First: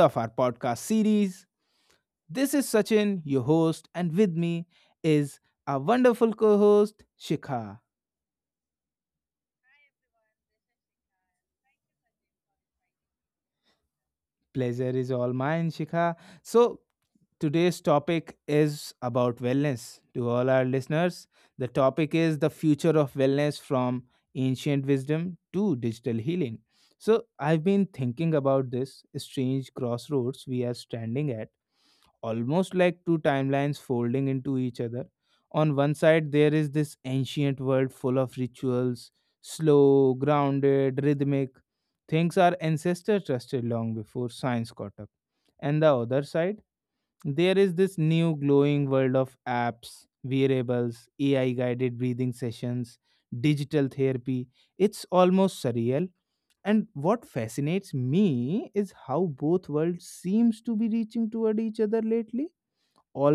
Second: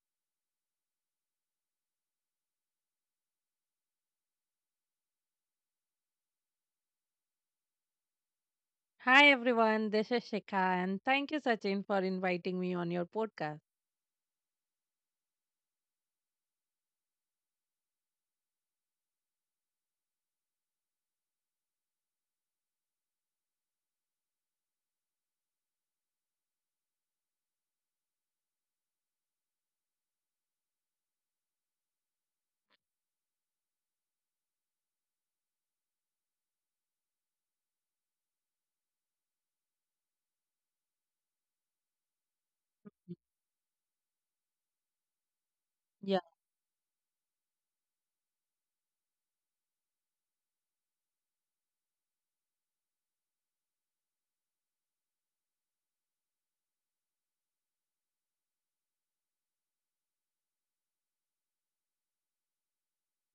of our podcast series. This is Sachin, your host, and with me is our wonderful co host, Shikha. Hi everyone, this is Shikha and thank you, Sachin, for inviting me on your podcast. Pleasure is all mine, Shikha. So, today's topic is about wellness. To all our listeners, the topic is the future of wellness from ancient wisdom to digital healing. So, I've been thinking about this strange crossroads we are standing at, almost like two timelines folding into each other. On one side, there is this ancient world full of rituals, slow, grounded, rhythmic. Things our ancestors trusted long before science caught up. And the Yeah. other side, there is this new glowing world of apps, wearables, AI guided breathing sessions, digital therapy. It's almost surreal. And what fascinates me is how both worlds seems to be reaching toward each other lately,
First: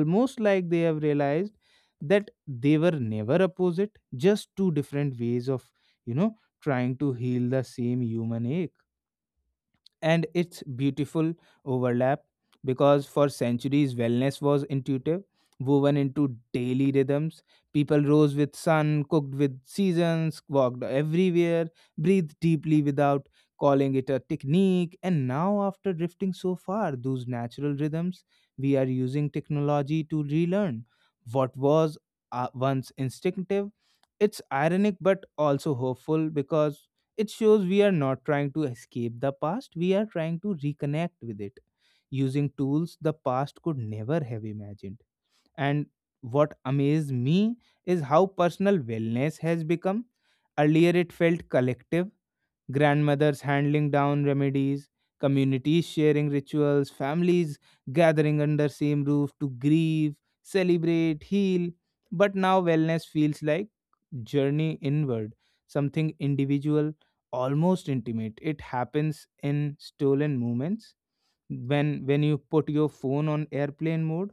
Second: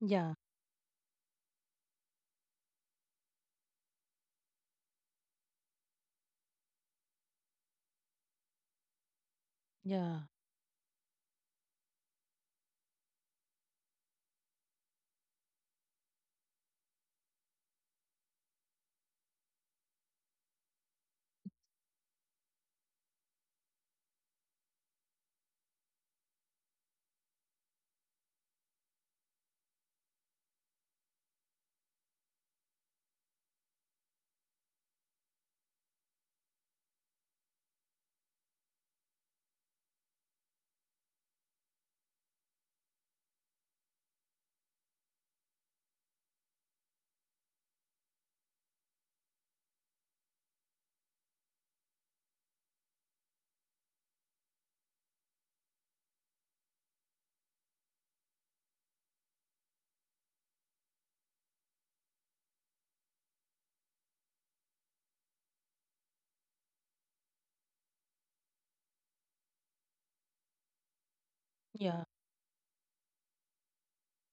Yeah, like they have realized that they were never opposite, just two different ways of, you know, trying to heal the same human ache, yeah, and its beautiful overlap. Because for centuries wellness was intuitive, woven into daily rhythms, people rose with sun, cooked with seasons, walked everywhere, breathed deeply without calling it a technique. And now, after drifting so far those natural rhythms, we are using technology to relearn what was once instinctive. It's ironic but also hopeful, because it shows we are not trying to escape the past, we are trying to reconnect with it using tools the past could never have imagined. And what amazed me is how personal wellness has become. Earlier, it felt collective, grandmothers handling down remedies, communities sharing rituals, families gathering under same roof to grieve, celebrate, heal. But now, wellness feels like journey inward, something individual, almost intimate. It happens in stolen moments yeah. when you put your phone on airplane mode,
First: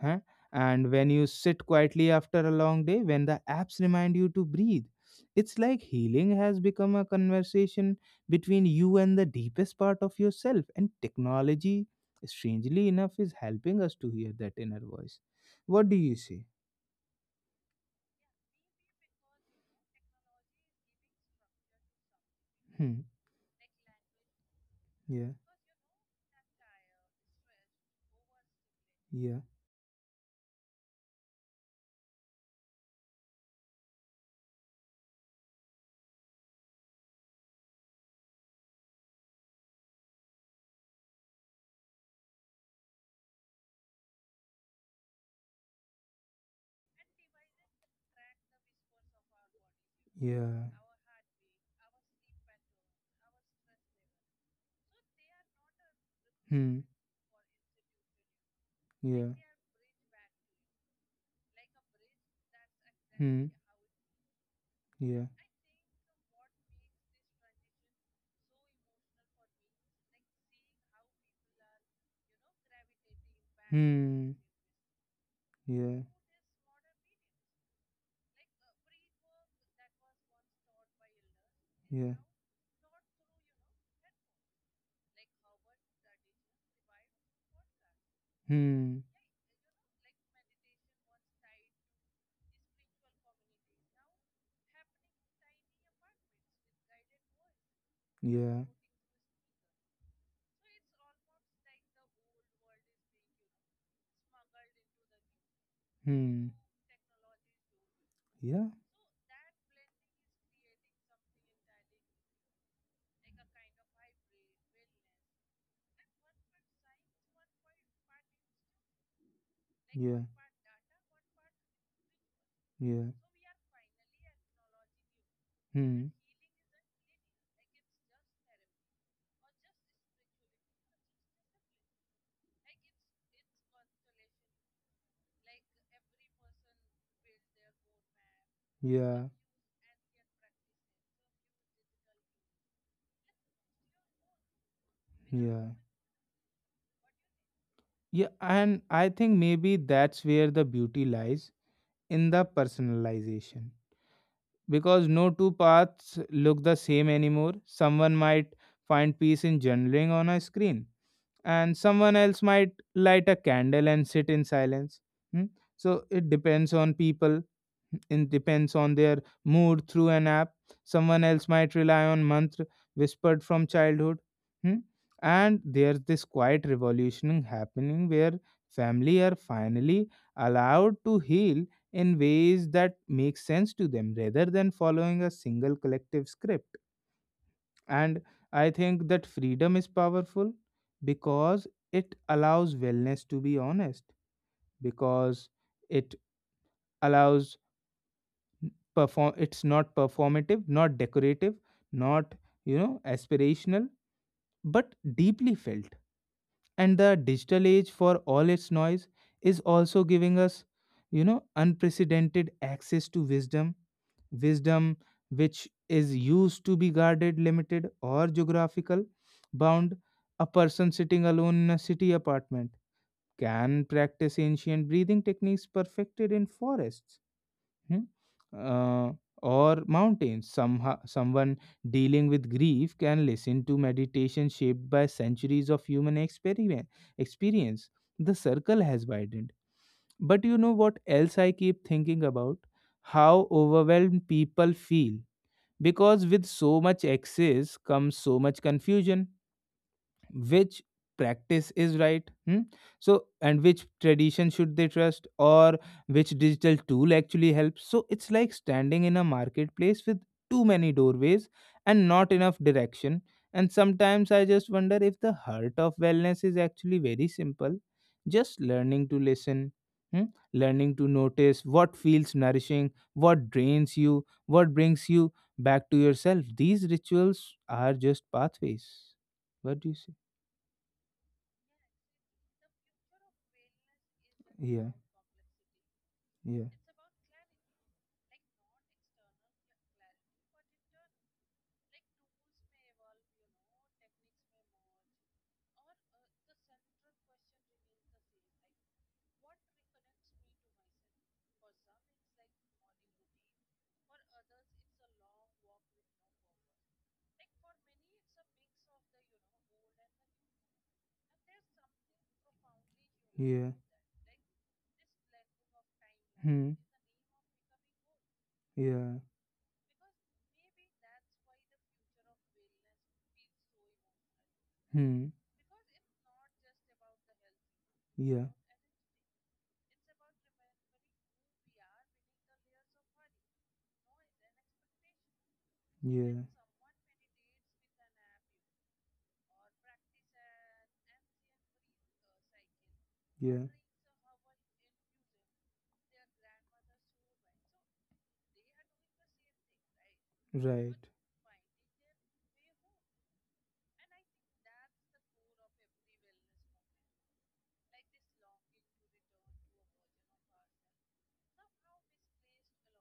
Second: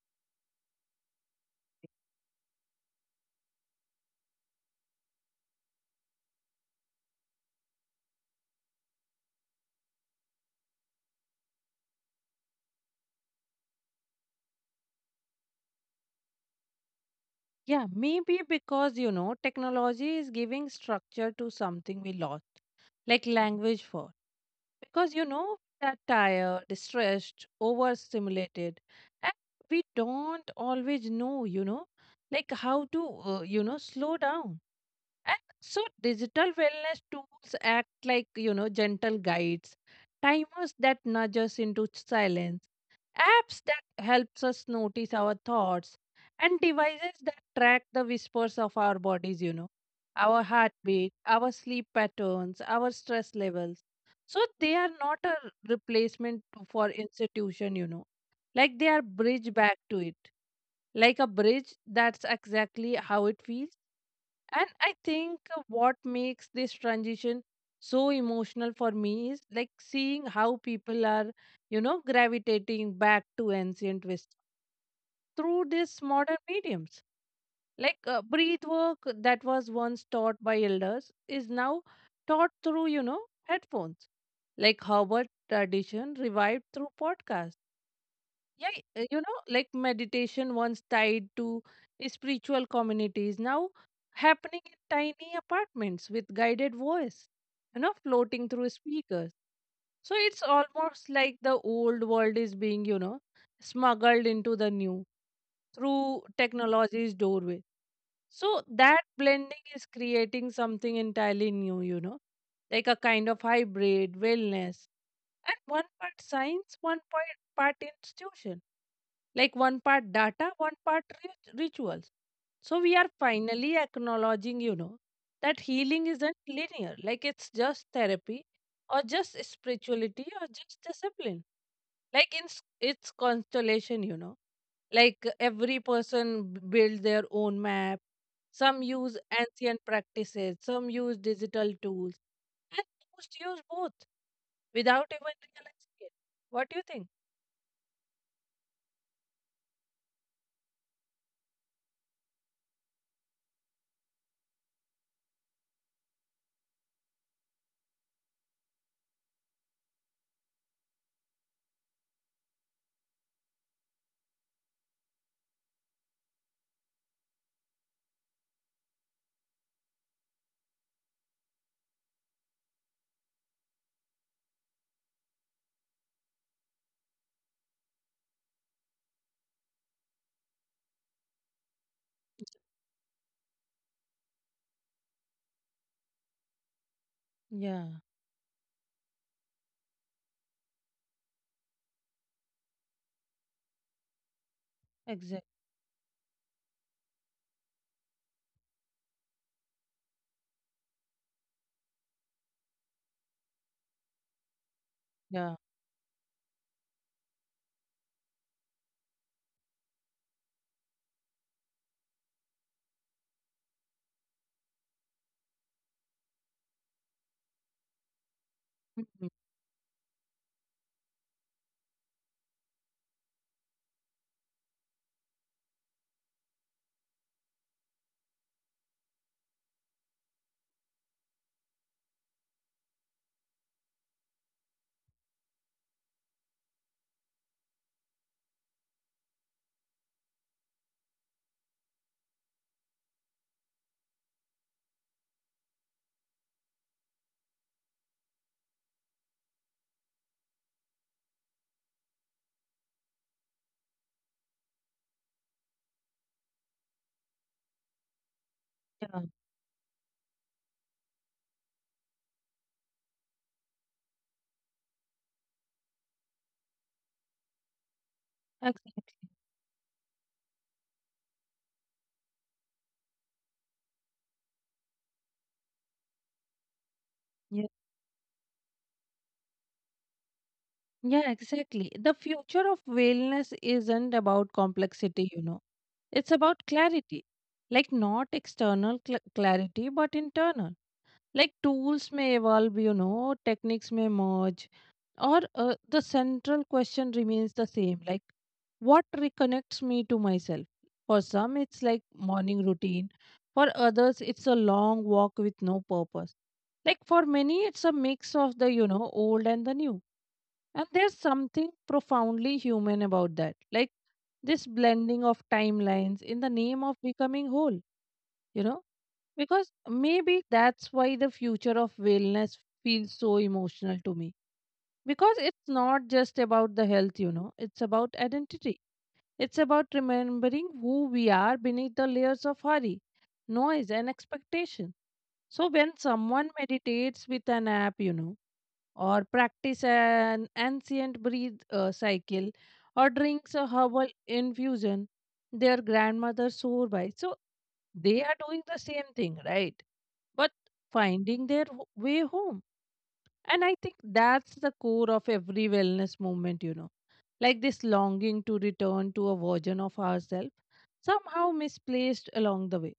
huh? And when you sit quietly after a long day, when the apps remind you to breathe. It's like healing has become a conversation between you and the deepest part of yourself, and technology, strangely enough, is helping us to hear that inner voice. What do you say? Yeah, maybe because technology is giving structure to something we lost, Hmm. like language for. Because Yeah. We are tired, stressed, overstimulated, and Yeah. we don't always know, like how to, slow down. And so digital wellness tools act like, gentle guides, timers that nudge us into silence, apps that helps us notice our thoughts, and devices that track the whispers of our bodies, our Yeah. heartbeat, our sleep patterns, our stress levels. So they are not a replacement to- Hmm. for institution, like they are Yeah. bridge back to it. Like a bridge, that's exactly how Hmm. it feels. And I Yeah. think what makes this transition so emotional for me is like seeing how people are, gravitating back to ancient Hmm. wisdom through Yeah. these modern mediums. Like breath work that was once taught by elders is now Yeah. taught through, headphones. Like Howard tradition revived through podcasts, yeah, Hmm. Like meditation once tied to spiritual communities, now happening in tiny apartments with guided voice, floating Yeah. through speakers. So it's almost like the old world is being, smuggled into the new through Hmm. technology's doorway. So Yeah. that blending is creating something entirely new, like a kind of hybrid wellness. And one part science, 1.0-part institution, like one part Yeah. data, one part rituals. So we Yeah. are finally acknowledging, that Hmm. healing isn't linear, like it's just therapy or just spirituality or just discipline. Like in its constellation, like every person build their own map. Some use Yeah. ancient practices, some use digital tools, and most use both without even Yeah. realizing it. What do you think? Yeah. And I think maybe that's where the beauty lies, in the personalization. Because no two paths look the same anymore. Someone might find peace in journaling on a screen, and someone else might light a candle and sit in silence. Hmm? So it depends on people, it depends on their mood through an app. Someone else might rely on mantra whispered from childhood. Hmm? And there's this quiet revolution happening where family are finally allowed to heal in ways that make sense to them rather than following a single collective script. Yeah, And I think that freedom is powerful, because it allows wellness to be honest, because exactly. it allows it's not performative, not decorative, not aspirational, but deeply Yeah. felt. And the digital age, for all its noise, is also giving us unprecedented access to wisdom which is used to be guarded, limited, or geographical Mhm. bound. A person sitting alone in a city apartment can practice ancient breathing techniques perfected in forests, hmm, uh, or mountains. Somehow, someone dealing with grief can listen to meditation shaped by centuries of human experience. The circle has widened. But you know what else I keep thinking about? How overwhelmed people feel, because with so much excess comes so much confusion. Which practice is right? Hmm? So, and which tradition should they trust, or which digital tool actually helps? So it's like standing in a Yeah, marketplace with too many doorways and not enough direction. And sometimes I just wonder if the heart of wellness is actually very simple, just learning exactly. to listen. Hmm? Learning to notice what feels nourishing, what drains you, what brings you back to yourself. These rituals Yeah. are just pathways. What do you say? Yeah, exactly. The future of wellness isn't about Yeah, complexity. It's yeah, about clarity. Like not external cl clarity, but internal. Like tools may evolve, techniques may merge, or the central question remains the same, like what reconnects me to myself? For some it's like morning routine, for others it's a long walk with no purpose, like for many it's a mix of the old and the new, and there's something profoundly human about that, yeah. like this blending of timelines in the Hmm. name of becoming whole, you know Yeah. because maybe that's why the future of wellness feels so emotional to me, Hmm. because it's not just about the health, it's about Yeah. identity, it's about remembering who we are beneath the layers of hurry, noise and expectation. So when Yeah. someone meditates with an app, or practice an ancient breathe cycle, or drinks Yeah. a herbal infusion their grandmother swore by, so they are doing the same thing, right? But Right. finding their way home. And I think that's the core of every wellness movement, like this longing to return to a version of ourselves, somehow misplaced along the way.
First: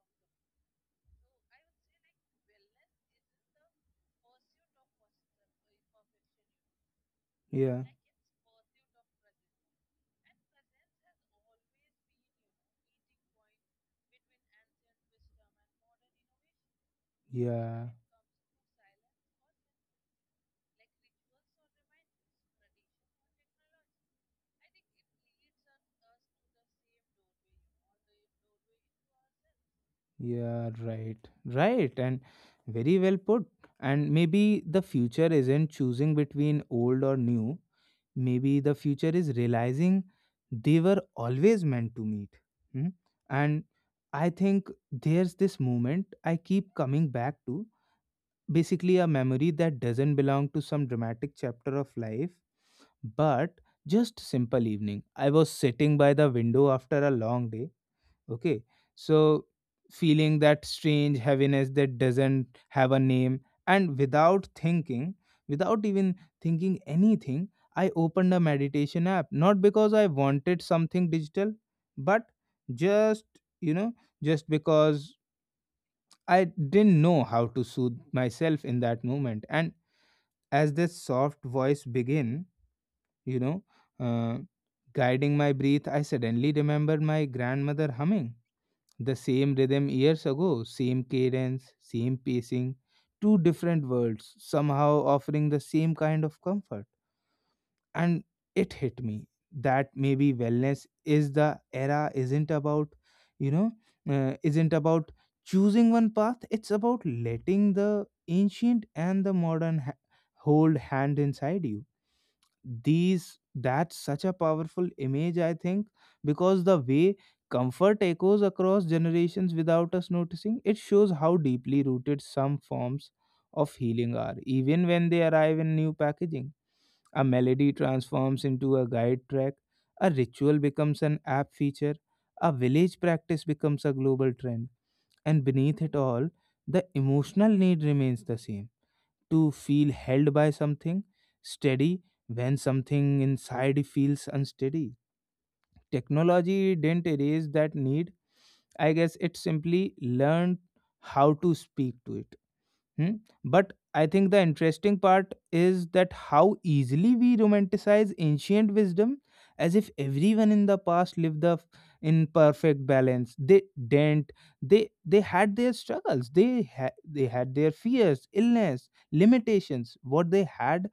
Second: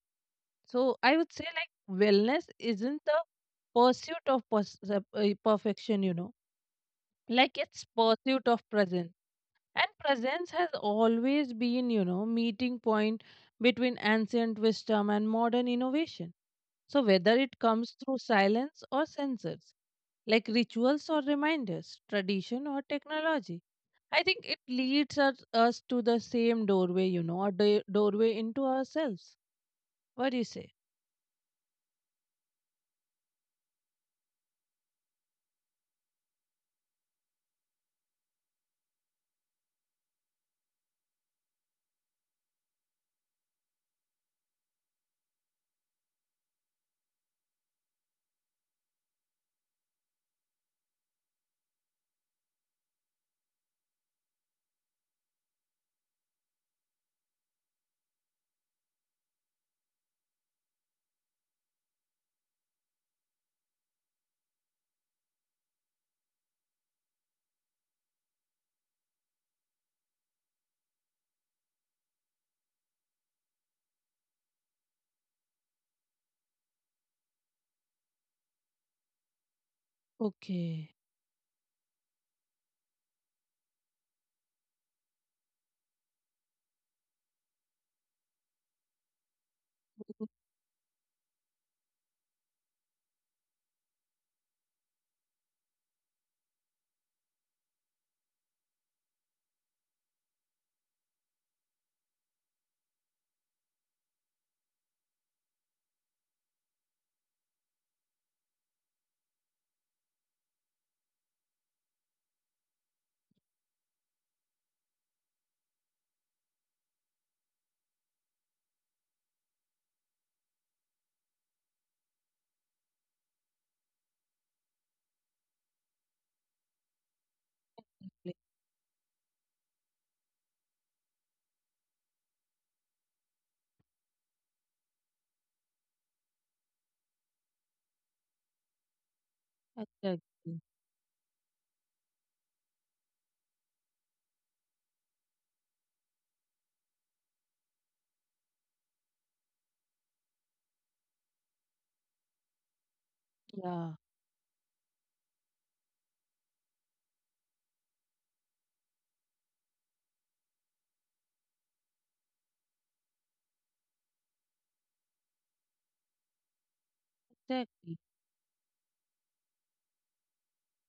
So I would say, like, wellness isn't the pursuit of perfection, like it's Yeah. pursuit of presence. And presence has always been, meeting point between ancient wisdom and modern innovation. So whether it Yeah. comes through silence or sensors, like rituals or reminders, tradition or technology. I think it leads us to the same doorway, a doorway into ourselves. What do you Yeah, say? right. Right. And very well put. And maybe the future isn't choosing between old or new. Maybe the future is realizing they were always meant to meet. Hmm? And I think there's this moment I keep coming back to, basically a memory that doesn't belong to some dramatic chapter of life, but just simple evening. I was sitting by the window after a long day. Okay. So, feeling that strange heaviness that doesn't have a name, and without thinking, without even thinking anything, I opened a meditation app. Not because I wanted something digital, but just, you know, just because I didn't know how to soothe myself in that moment. And as Okay. this soft voice began, you know, uh, guiding my breath, I suddenly remembered my grandmother humming the same rhythm years ago, same cadence, same pacing, two different worlds, somehow offering the same kind of comfort. And it hit me that maybe wellness is the era isn't about, you know, isn't about choosing one path, it's about letting the ancient and the modern hold hand inside you. These That's such a powerful image, I think, because the way comfort echoes across generations without us noticing, it shows how deeply rooted some forms of healing are, even when they arrive in new packaging. A melody Exactly. transforms into a guide track, a ritual becomes an app feature, a village practice becomes a global trend, and beneath it all the emotional need remains the same, to feel held by Exactly. something steady when something inside feels unsteady. Technology didn't erase that need. I guess it simply learned how to speak to it. Hmm? But Yeah, I think the interesting part is that how easily we romanticize ancient wisdom as if everyone in the past lived in perfect balance. They didn't. They had their struggles. They had their exactly. fears, illness, limitations. What they had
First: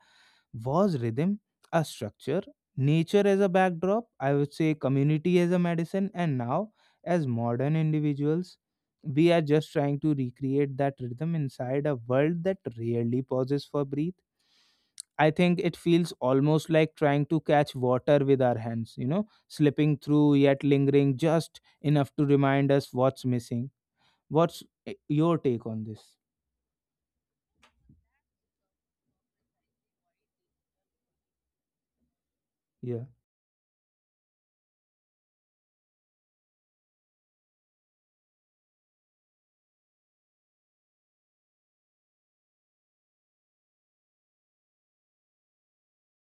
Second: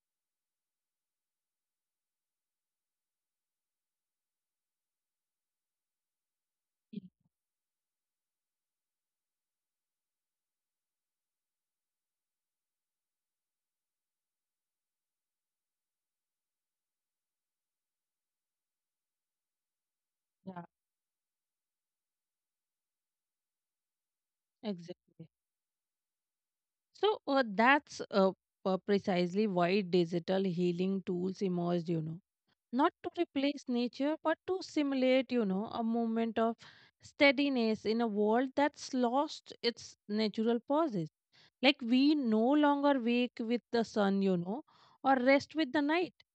was rhythm, a structure, nature as a backdrop, I would say community as a medicine. And now, as modern individuals, we are just trying to recreate that rhythm inside a world that rarely pauses for breath. I think it feels almost like trying to catch water with our hands, you know, slipping through yet Yeah. lingering just enough to remind us what's missing. What's Exactly. your take on this? So that's precisely why digital healing tools emerged. Not Yeah. to replace nature but to simulate a moment of steadiness in a world that's lost its natural pauses, like we no longer wake with the sun, or rest with the night.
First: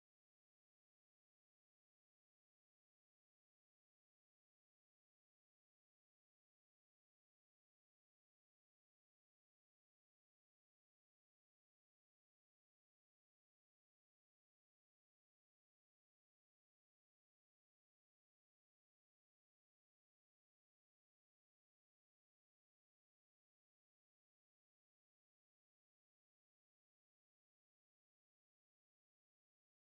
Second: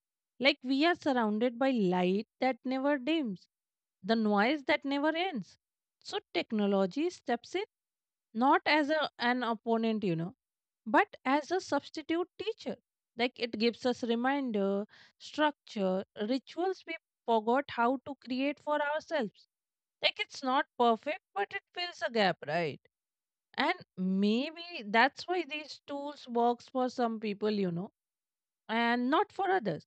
Like we are surrounded by light that never dims, the noise that never ends. So technology steps in, not as an opponent, but as a substitute teacher. Like it gives us reminder, structure, rituals we forgot how to create for ourselves. Like it's not perfect but it fills a gap, right? And maybe that's why these tools works for some people, and not for others.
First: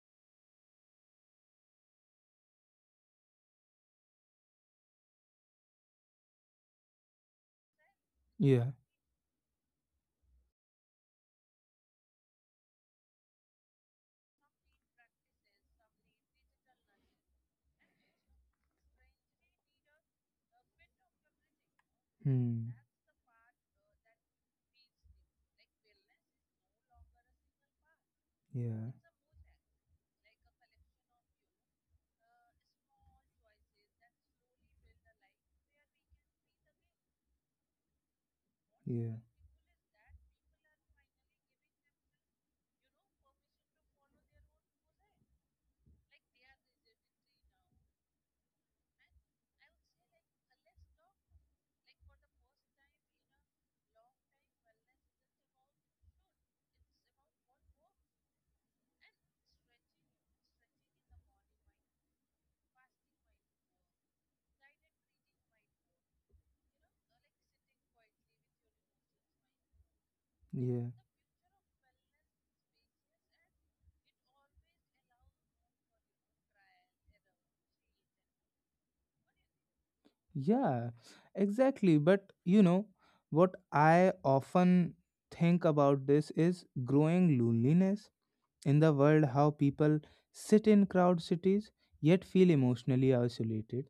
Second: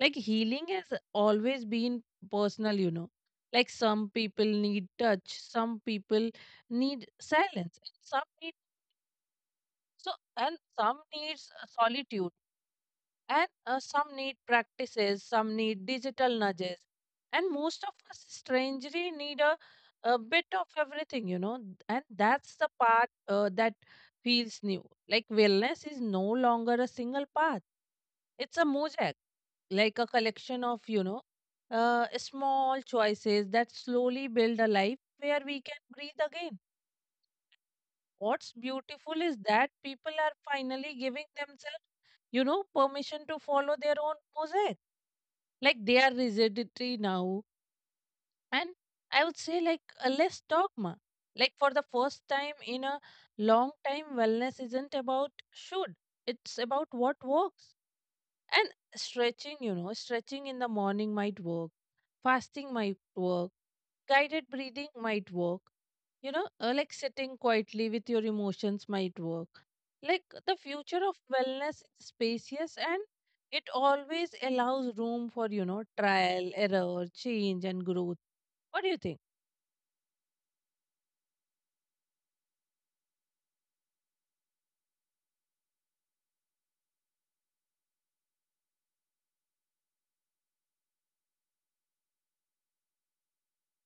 Like healing has always been personal, like some people need touch, some people need silence, and some need, Yeah. so and some needs solitude, and some need practices, some need digital nudges, and most of us strangely need a bit of everything, and that's the Hmm. part that feels new. Like wellness is no longer a single path, it's a Yeah. mosaic, like a collection of small choices that slowly build a life where we can breathe again. What's Yeah. beautiful is that people are finally giving themselves, permission to follow their own mosaic. Like they are rigidity now, and I would say like a less dogma. Like for the first time in a long time wellness isn't about should, it's about what works. And stretching, stretching in the morning might work, fasting might work, guided breathing might work, like sitting quietly with your emotions might work. Like the Yeah. future of wellness is spacious and it always allows room for, trial, error, change, and growth. What do you think? Yeah, exactly. But what I often think about this is growing loneliness in the world, how people sit in crowd cities yet feel emotionally isolated.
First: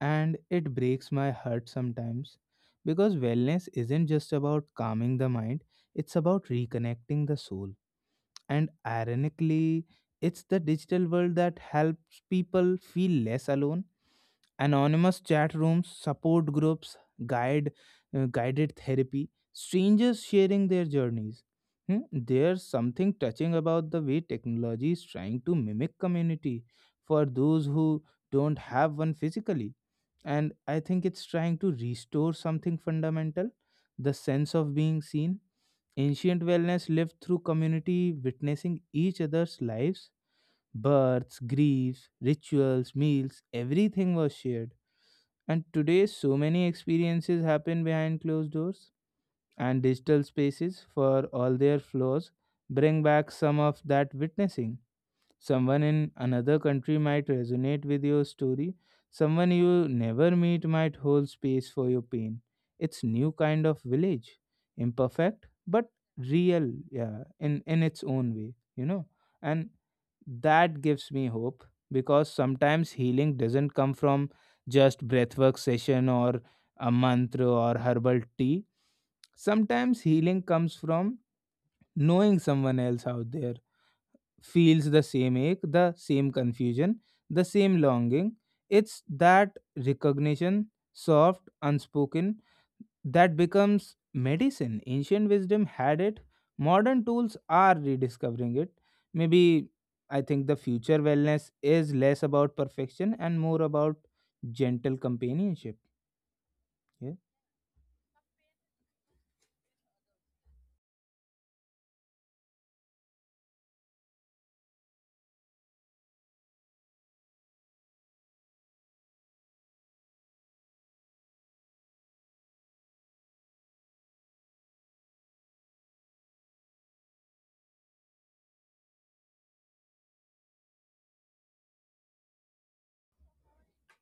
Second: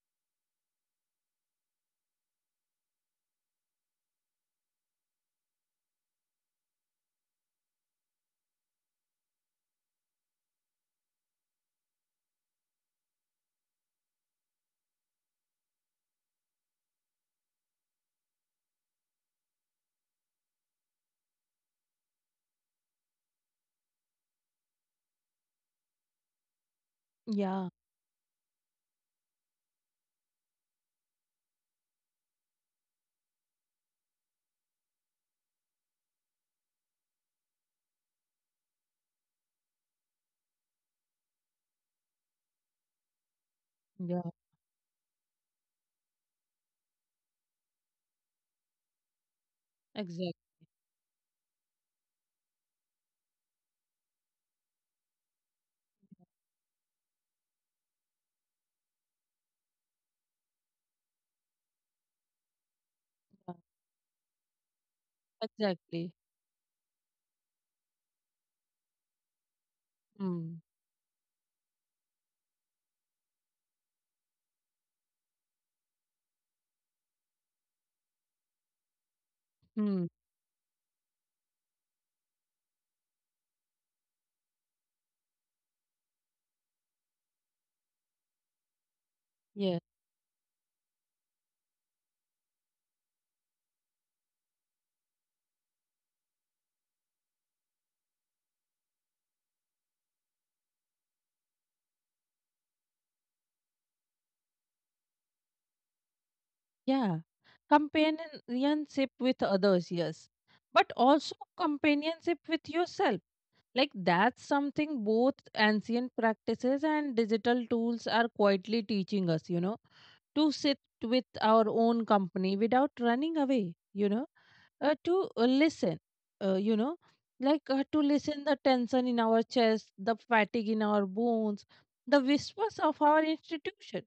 And it breaks my heart sometimes, because wellness isn't just about calming the mind, it's about reconnecting the soul. And ironically, it's the digital world that helps people feel less alone, anonymous chat rooms, support groups, guide guided therapy, strangers sharing their journeys. Hmm. There's something touching about the way technology is trying to mimic community for those Yeah, who don't have one physically. And I think it's trying to restore something fundamental, the sense of being seen. Ancient wellness lived through community, witnessing each other's lives, births, griefs, rituals, meals, everything yeah, was shared. And today, so many experiences happen behind closed doors, and digital exactly. spaces, for all their flaws, bring back some of that witnessing. Someone in another country might resonate with your story. Someone you never meet might hold space for your pain. It's new Yeah, kind of village, imperfect but exactly. real, yeah, in its own way. And Hmm. that gives me hope, because sometimes healing doesn't come from just breathwork session or a mantra or herbal tea. Sometimes Hmm. healing comes from knowing someone else out there feels the same ache, the same confusion, the same longing. It's that Yeah. recognition, soft, unspoken, that becomes medicine. Ancient wisdom had it, modern tools are rediscovering it. Maybe I think the future wellness is less about perfection and more about gentle companionship. Yeah. Yeah. Companionship with others, yes. But also companionship with yourself. Like that's something both ancient practices and digital tools are quietly teaching us, to sit with our own company without running away, to listen, uh, you know, like to listen the tension in our chest, the fatigue in our bones, the whispers of our institution.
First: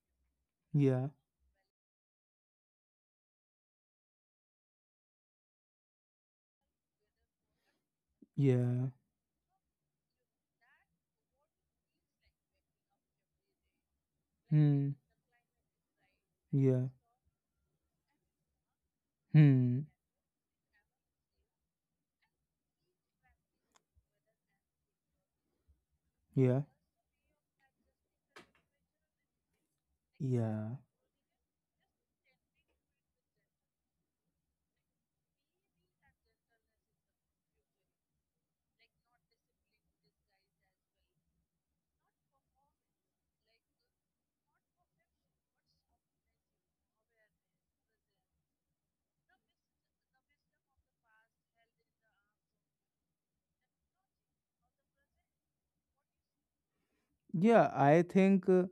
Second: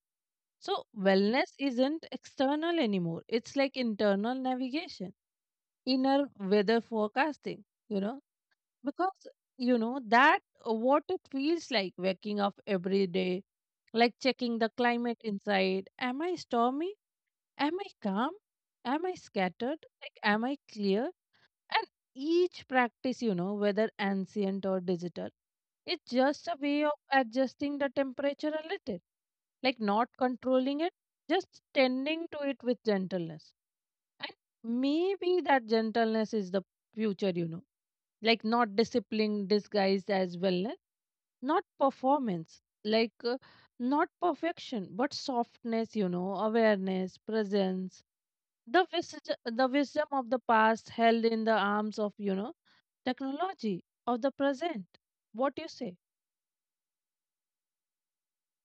So Yeah. wellness isn't external anymore. It's like internal navigation, inner weather forecasting, you know Yeah. because that what it feels like waking up every day, like checking the Hmm. climate inside. Am I Yeah. stormy? Am I calm? Am I scattered? Hmm. Like am I clear? And each practice, whether ancient or digital, it's just a Yeah. way of adjusting the temperature a little, like not Yeah. controlling it, just tending to it with gentleness. And maybe that gentleness is the future, like not discipline disguised as wellness, not performance, like not perfection but softness, awareness, presence, the wisdom of the past held in the arms of technology of the present. What do you say? Yeah, I think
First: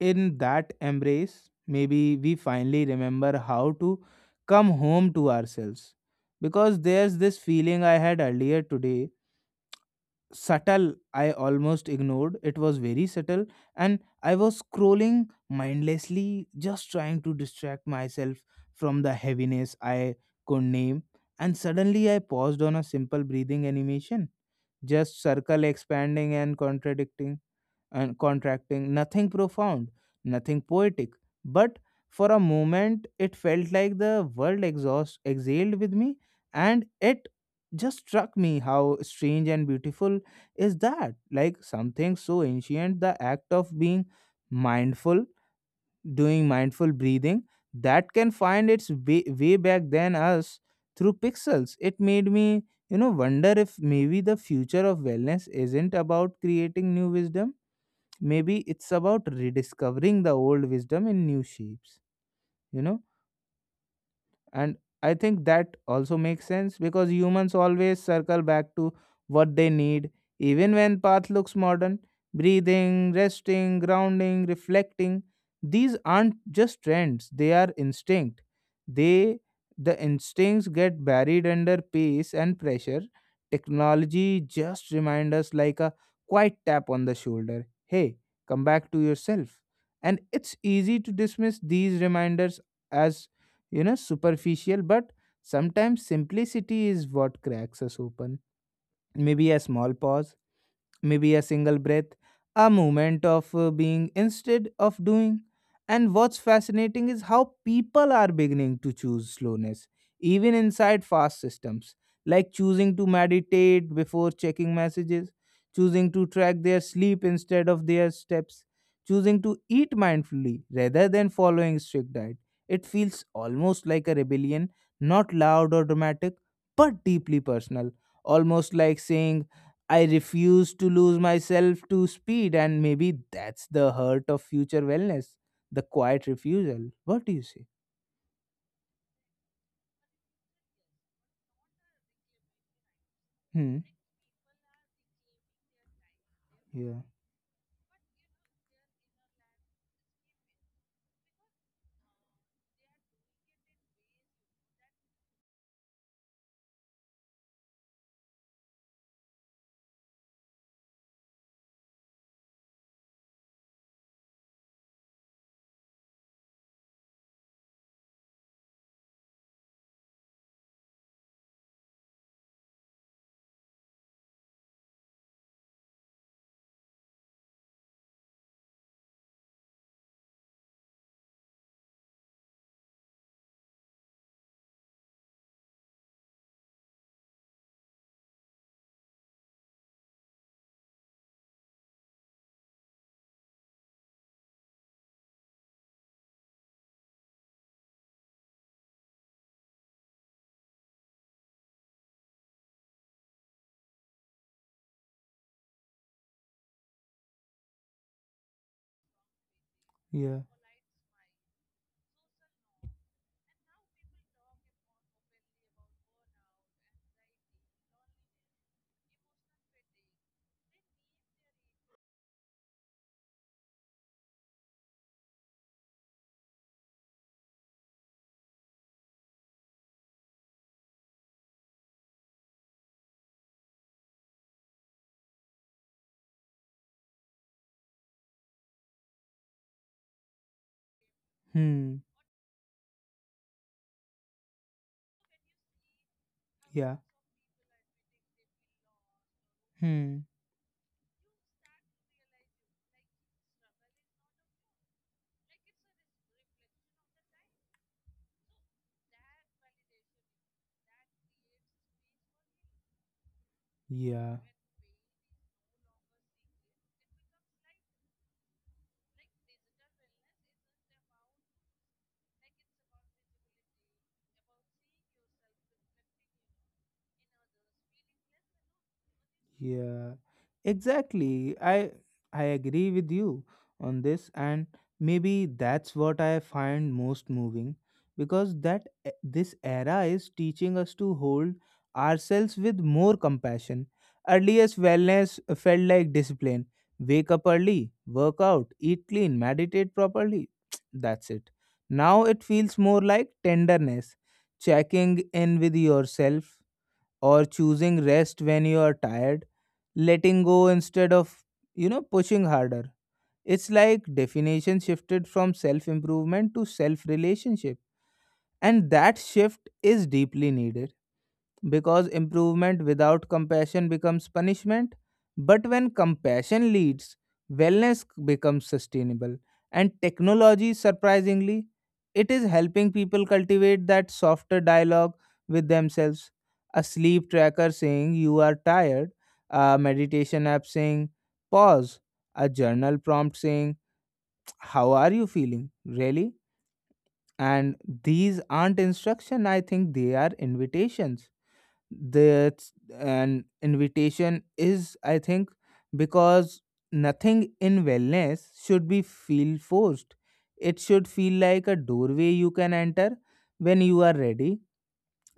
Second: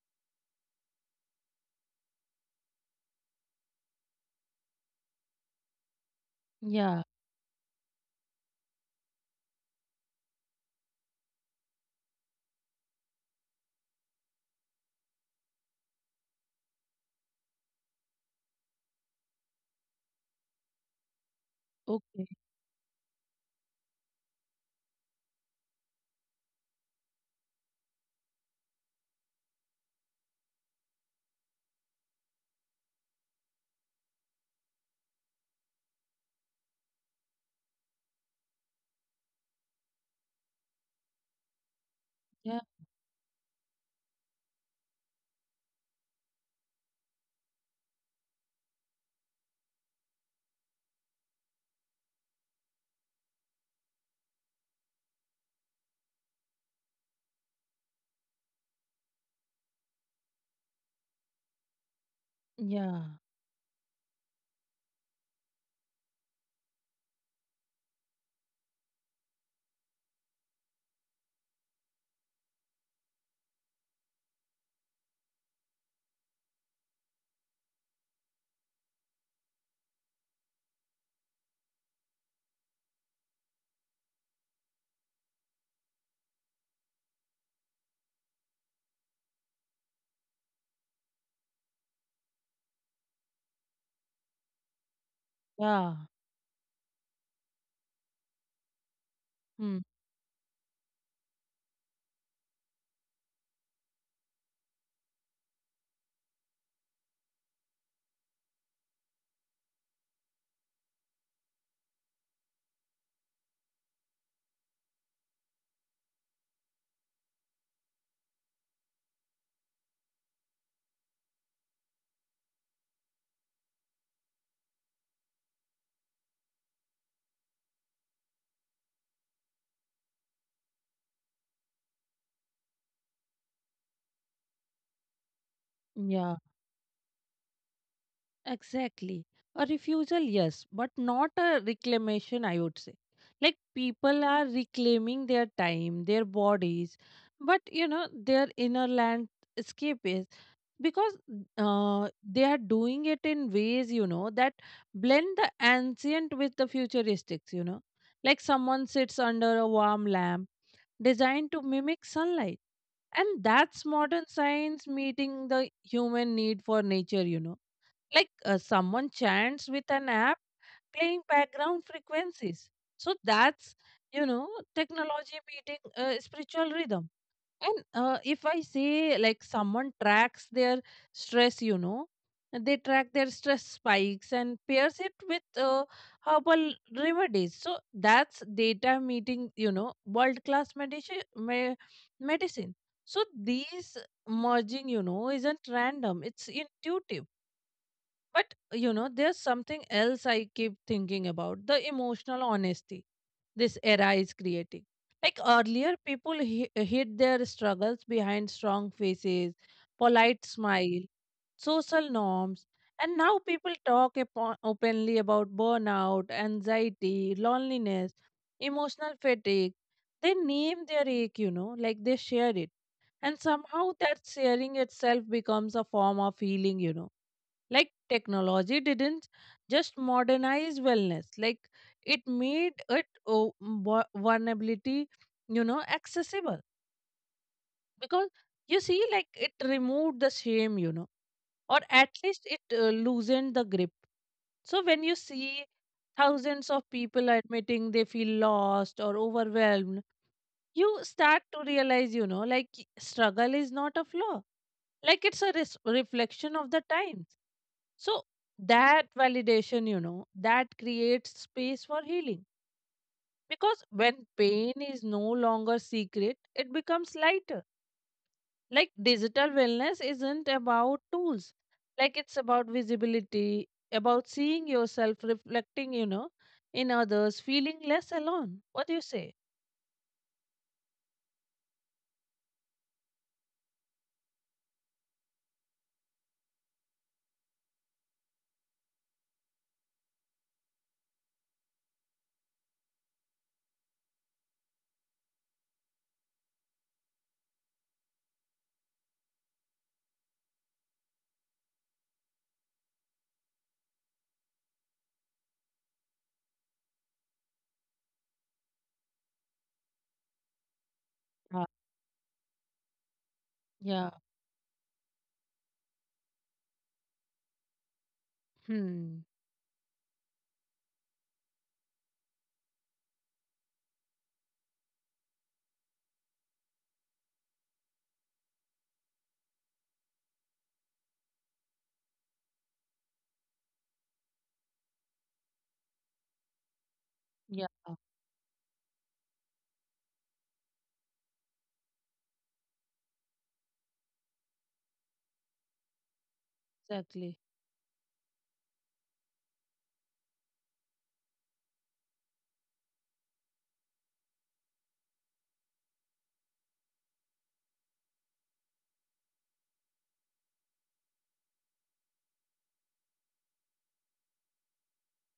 in that embrace, maybe we finally remember how to come home to ourselves. Because Yeah. there's this feeling I had earlier today, subtle, I almost ignored. It was very subtle, and I was scrolling mindlessly, just trying to distract myself from the heaviness I could name. And suddenly I Okay. paused on a simple breathing animation, just circle expanding and contradicting and contracting, nothing profound, nothing poetic. But for a moment, it felt like the world exhaust exhaled with me, and it just struck me how strange and beautiful is that. Like something so Yeah. ancient, the act of being mindful, doing mindful breathing, that can find its way, way back than us through pixels, it made me wonder if maybe the future of wellness isn't about creating new wisdom. Maybe it's about rediscovering the old wisdom in new shapes you know Yeah. and I think that also makes sense, because humans always circle back to what they need, even when path looks modern. Breathing, resting, grounding, reflecting. These aren't just trends, they are instinct. They the instincts get buried under pace and pressure. Technology just reminds us like a quiet tap on the shoulder. Hey, come back to yourself. And it's easy to dismiss these reminders as superficial, but Yeah. sometimes simplicity is what cracks us open. Maybe a Hmm. small pause, maybe a single breath, a moment of being instead of doing. And what's fascinating is how people are beginning to choose slowness, even inside fast systems, like choosing to meditate before checking messages, choosing to track their sleep instead of their steps, choosing to eat mindfully rather than following strict diet. It feels almost like a rebellion, not loud or dramatic, but deeply personal, almost like saying, I refuse to lose myself to speed, and maybe that's the hurt of future wellness, the quiet Yeah. refusal. What do you say? Exactly. A refusal, yes, but not a reclamation, I would say. Like Hmm. people are reclaiming their time, their bodies, Yeah. but their inner land escape is, because they are doing it in ways, that blend the ancient with the futuristics. Like someone sits under a warm lamp designed to mimic sunlight. And that's modern science meeting the human need for nature, like someone chants with an app playing background frequencies, so that's you know technology meeting spiritual rhythm. And if I say like someone tracks their stress, they track their stress spikes and pairs it with herbal remedies, so that's data meeting world class medicine. So these merging, isn't random, it's intuitive. But there's something else I keep thinking about, the emotional honesty this era is creating. Like earlier, people hid their struggles behind strong faces, Yeah. polite smile, social norms, and now people talk upon, openly about burnout, anxiety, loneliness, emotional fatigue. They name their ache, like they share it. And somehow that sharing itself becomes a form of healing, like technology didn't just modernize wellness, like it made it vulnerability, accessible because you see, like it removed the shame, or Hmm. at least it loosened the grip. So when you see thousands of Yeah. people admitting they feel lost or overwhelmed, Hmm. you start to realize, like struggle is not a flaw, like it's a reflection of the times. So that validation, that creates space for healing, because when Yeah. pain is no longer secret it becomes lighter. Like digital wellness isn't about tools, like it's about visibility, about seeing yourself reflecting, in others, feeling less alone. What do you say? Yeah, exactly. I agree with you on this, and maybe that's what I find most moving, because this era is teaching us to hold ourselves with more compassion. Earliest wellness felt like discipline. Wake up early, work out, eat clean, meditate properly. That's it. Now it feels more like tenderness, checking in with yourself or choosing rest when you are tired, letting go instead of, Yeah. Pushing harder. It's like Yeah. definition shifted from self improvement to self relationship. And Hmm. that shift is deeply needed, because improvement without compassion becomes punishment. But when compassion leads, wellness becomes sustainable. And technology, surprisingly, it is helping people cultivate that softer dialogue with themselves. A sleep Yeah. tracker saying you are tired, a meditation app saying pause, a journal prompt saying how are you feeling, really? Exactly. And these aren't instruction, I think they are invitations. That's an invitation, is I think, because nothing in wellness should be feel forced. It should feel like a doorway you can enter when you are ready.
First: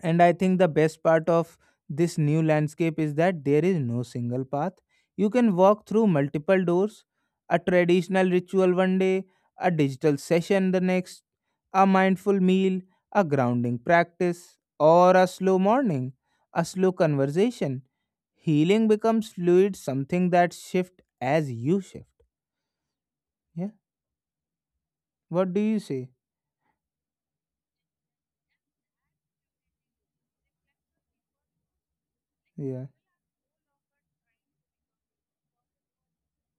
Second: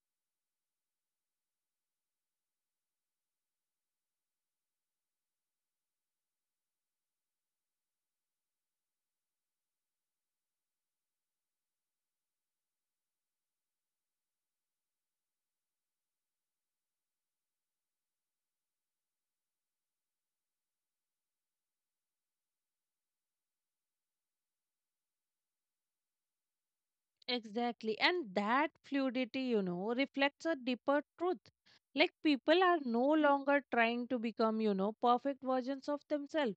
And I think the best part of this new landscape is that there is no single path. You can walk through multiple doors, a traditional ritual one day, a digital session the next, a mindful meal, a grounding practice, or a slow morning, a slow conversation. Healing becomes fluid, something that shifts as you shift. Yeah. What do you say? Exactly. And that fluidity, reflects a deeper truth. Like people are Yeah. no longer trying to become, perfect versions of themselves.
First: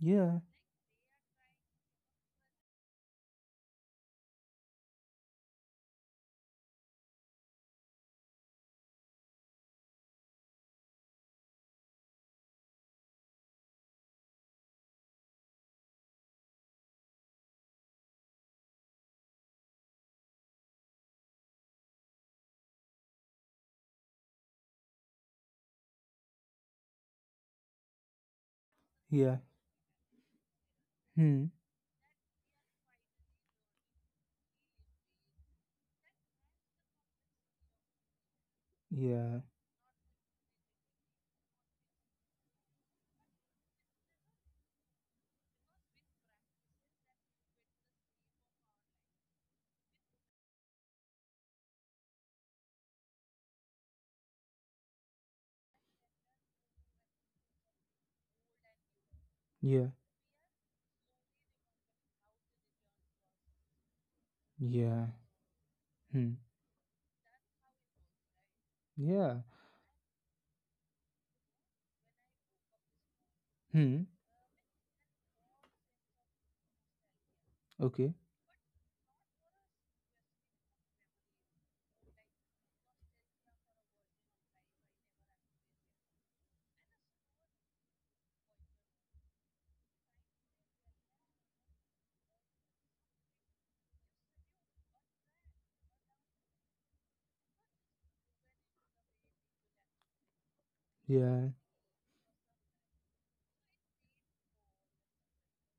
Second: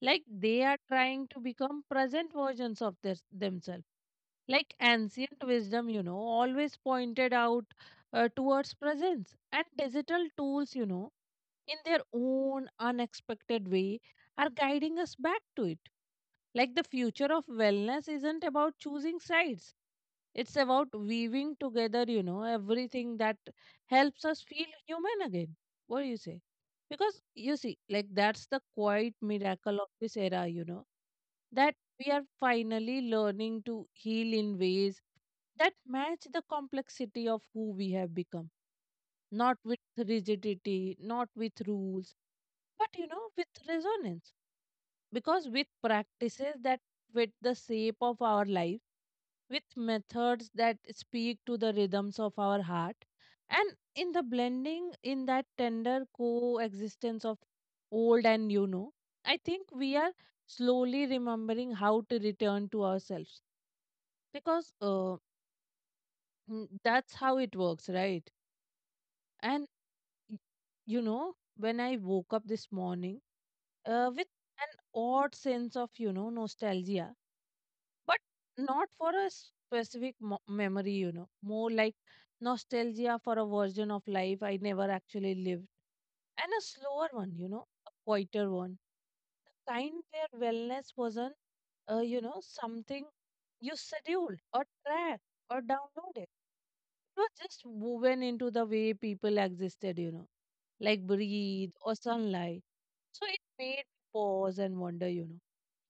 Like Yeah. they are trying to become present versions of this, themselves. Like ancient wisdom, always pointed out towards presence. And digital tools, in their own unexpected way, are guiding us back to it. Like the future of wellness isn't about choosing sides. It's about weaving together, everything that helps us feel human again. What do you say? Because you see, like that's the quiet Yeah. miracle of this era, you know, Hmm. that we are finally learning to heal in ways that match the complexity of who we have become. Yeah. Not with rigidity, not with rules, but you know, with resonance. Because with practices that fit the shape of our life, with methods that speak to the rhythms of our heart, and in the blending, in that tender coexistence of old and you know, I think we Yeah. are slowly remembering how to return to ourselves because Yeah. Hmm. That's how it works, right? Yeah. and y- you know, when I woke up this morning Hmm. with an odd sense of, you know, nostalgia, but Okay. not for a specific memory, you know, more like nostalgia for a version of life I never actually lived, and a slower one, you know, a quieter one, kind where wellness wasn't, you know, something you scheduled or tracked or downloaded. It was just woven into the way people existed, you know, like Yeah. breathe or sunlight. So it made pause and wonder, you know,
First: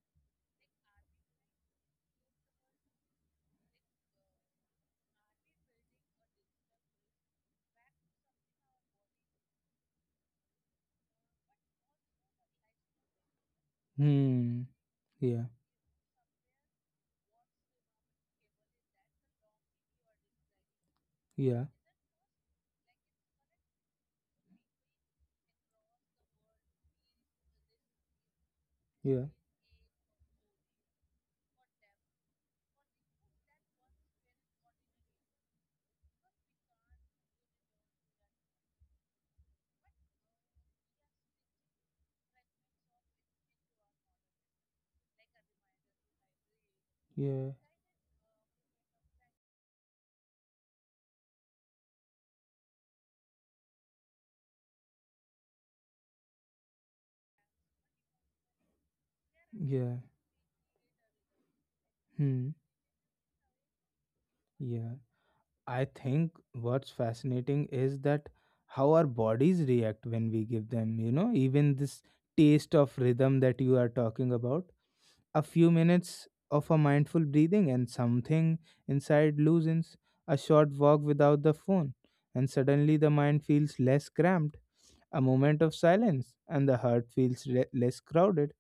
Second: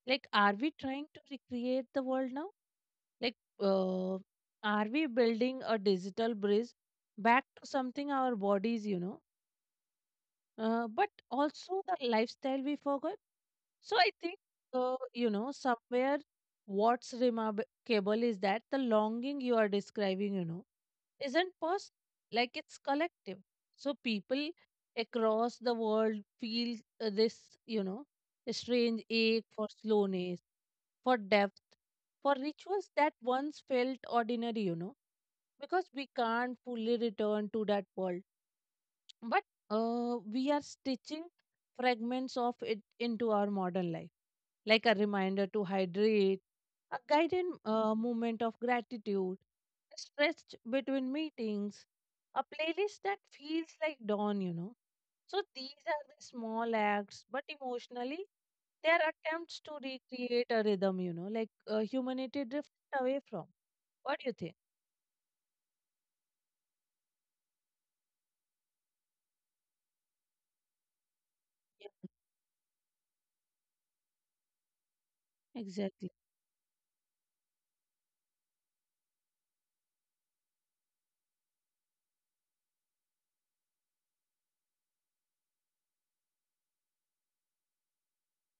like, are we trying to recreate the world now? Like, are we building a digital bridge back to something our bodies, you know, but also the lifestyle we forgot? So I think, Hmm. You Yeah. know, somewhere what's remarkable is that the longing you are describing, you know, isn't Yeah. personal, like it's collective. So people across the world feel this, you know, strange Yeah. ache for slowness, for depth, for rituals that once felt ordinary, you know, because we can't fully return to that world, but we are stitching fragments of it into our modern life, like a reminder to hydrate, a guided Yeah. Moment of gratitude, a stretch between meetings, a playlist that feels like dawn, you know. So these are the small acts, but emotionally they are attempts to Yeah. recreate a rhythm, you know, like humanity Hmm. drifts away from. What do you think? Yeah. I think what's fascinating is that how our bodies react when we give them, you know, even Yeah, this taste of rhythm that you are talking about. A few exactly, minutes of a mindful breathing, and something inside loosens, a short walk without the phone, and suddenly the mind feels less cramped, a moment of silence, and the heart feels less crowded.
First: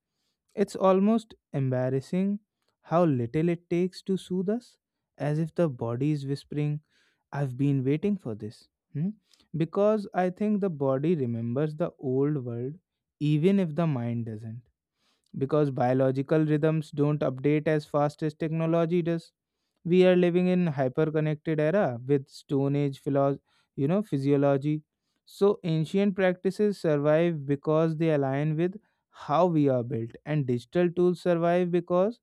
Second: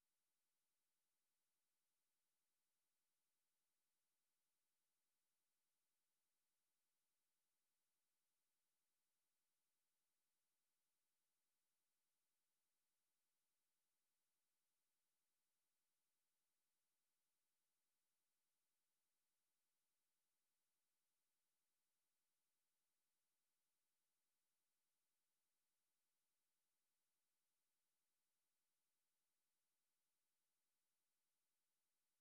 It's almost embarrassing how little it takes to soothe us, as if the body is whispering, I've been waiting for this. Hmm? Because I think the body remembers the old world even if the mind doesn't, because biological rhythms don't update as fast as technology does. We are living in hyper-connected era with Stone Age you know, physiology. So ancient practices survive because they align with how we are built, and digital tools survive because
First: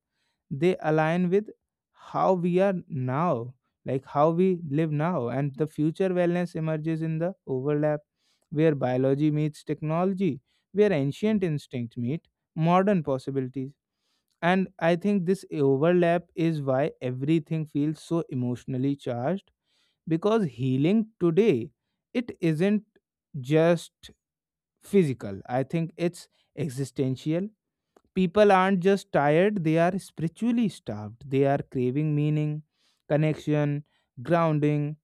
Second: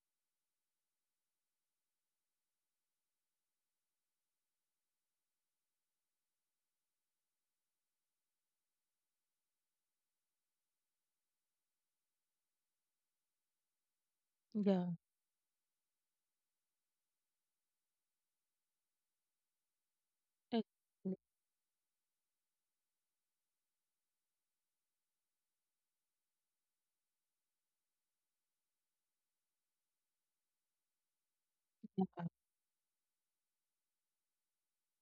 they align with how we are now, like how we live now. And the future wellness emerges in the overlap where biology meets technology, where ancient instincts meet modern possibilities. And yeah. I think this overlap is why everything feels so emotionally charged, because healing today, it isn't just physical, I think it's existential. People aren't just tired, they are spiritually starved, they are craving meaning, connection, grounding,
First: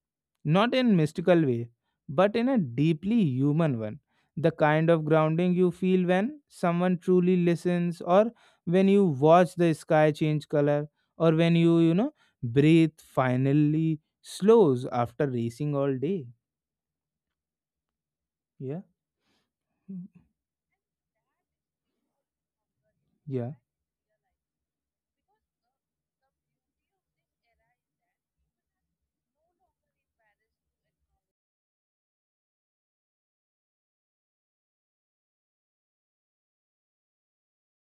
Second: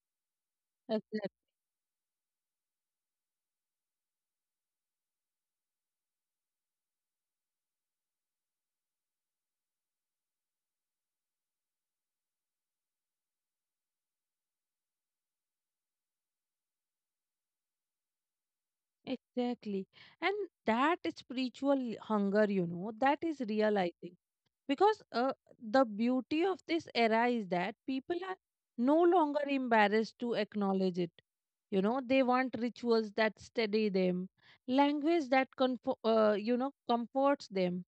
not in Exactly. mystical way, but in a deeply human one, the kind of grounding you feel when someone truly listens, or when you watch the sky change color, or when you know breathe finally slows after racing all day. Yeah. Exactly. And that spiritual hunger, you know, that is Yeah. real, I think. Because the beauty of this era is that people are no longer embarrassed to acknowledge it. You know, they want rituals that steady them, language that, you know, comforts them,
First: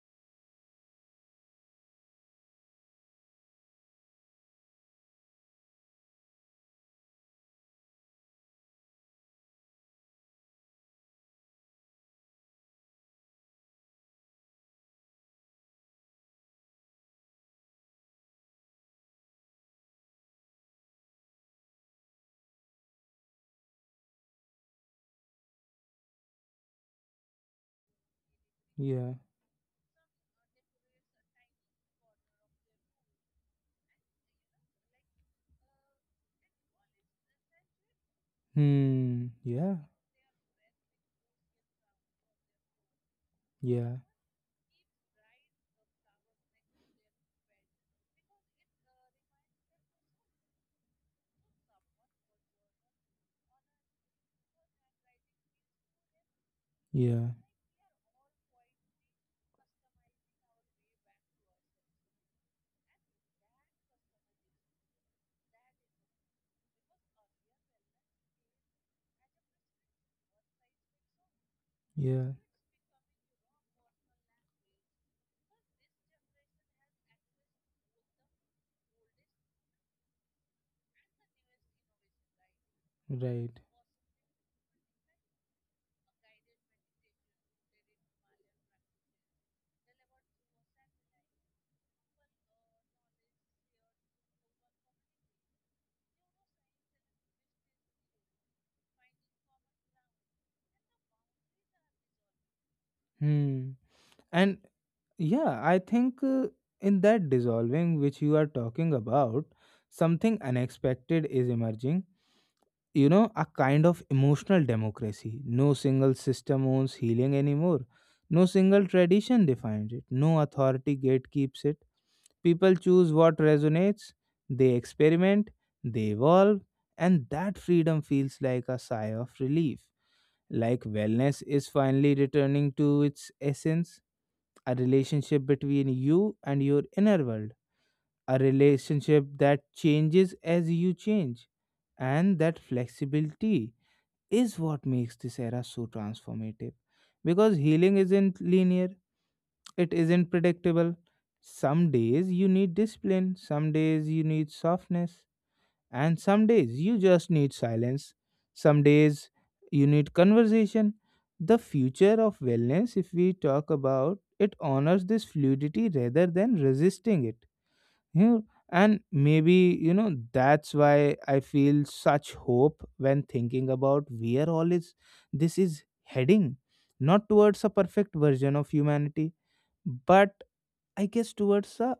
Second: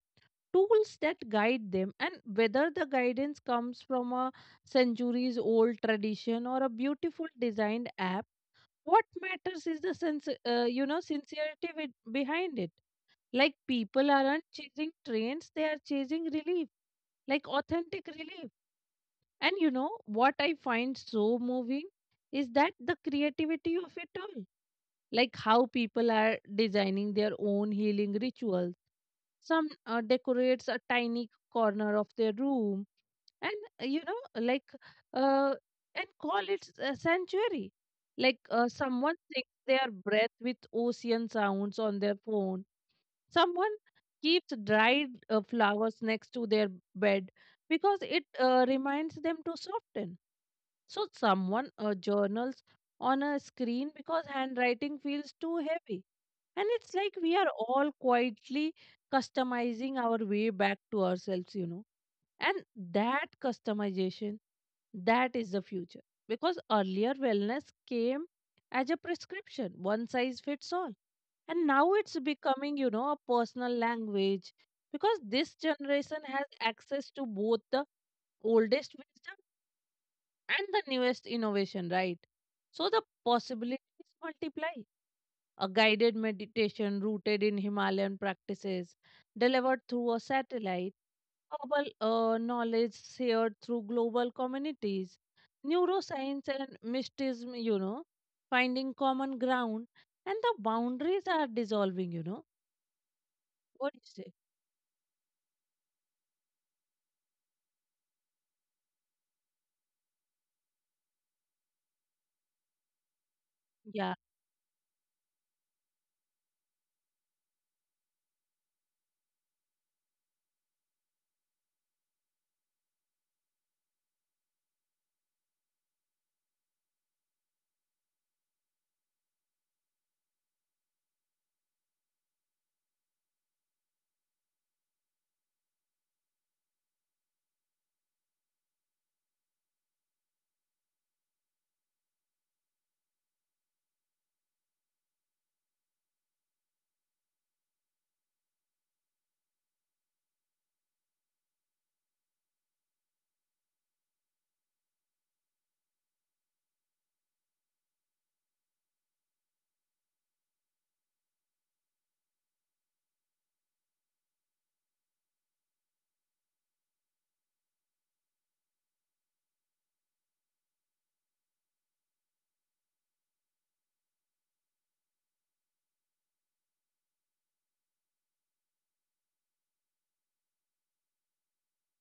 tools that guide them. And whether the guidance comes from a centuries old tradition or a beautiful designed app, what matters is the sense you know, sincerity with, behind it. Like people aren't chasing trends, they are chasing relief, like authentic relief. And you know what I find so moving is that the creativity of it all, like how people are designing their own healing rituals. Yeah. Some decorates a tiny corner of their room and uh, you know like uh, and call it a sanctuary. Like someone Hmm. takes Yeah. their breath with ocean sounds on their phone, someone Yeah. keeps dried flowers next to their bed because it reminds them to soften. So someone journals on a screen because handwriting feels too heavy. And it's like we Yeah. are all quietly customizing our way back to ourselves, you know. And that customization, that is the future. Because earlier wellness came as a prescription, one size fits all. And now it's Yeah. becoming, you know, a personal language. Because this generation has access to both the oldest wisdom and the newest innovation, right? So the Right. possibilities multiply: a guided meditation rooted in Himalayan practices, delivered through a satellite, global knowledge shared through global communities, neuroscience and mysticism, you know, finding common ground, and the boundaries are dissolving, you know. Hmm. What do you say? And yeah, I think in that dissolving which you are talking about, something unexpected is emerging. You know, a kind of Yeah, emotional democracy. No single system owns healing anymore. No single tradition defines it. No authority gatekeeps it. People choose what resonates, they experiment, they evolve, and that freedom feels like a sigh of relief. Like wellness is finally returning to its essence, a relationship between you and your inner world, a relationship that changes as you change. And that flexibility is what makes this era so transformative. Because healing isn't linear, it isn't predictable. Some days you need discipline, some days you need softness, and some days you just need silence. Some days you need conversation. The future of wellness, if we talk about it, honors this fluidity rather than resisting it. You know, and maybe, you know, that's why I feel such hope when thinking about where all is this is heading. Not towards a perfect version of humanity, but I guess towards a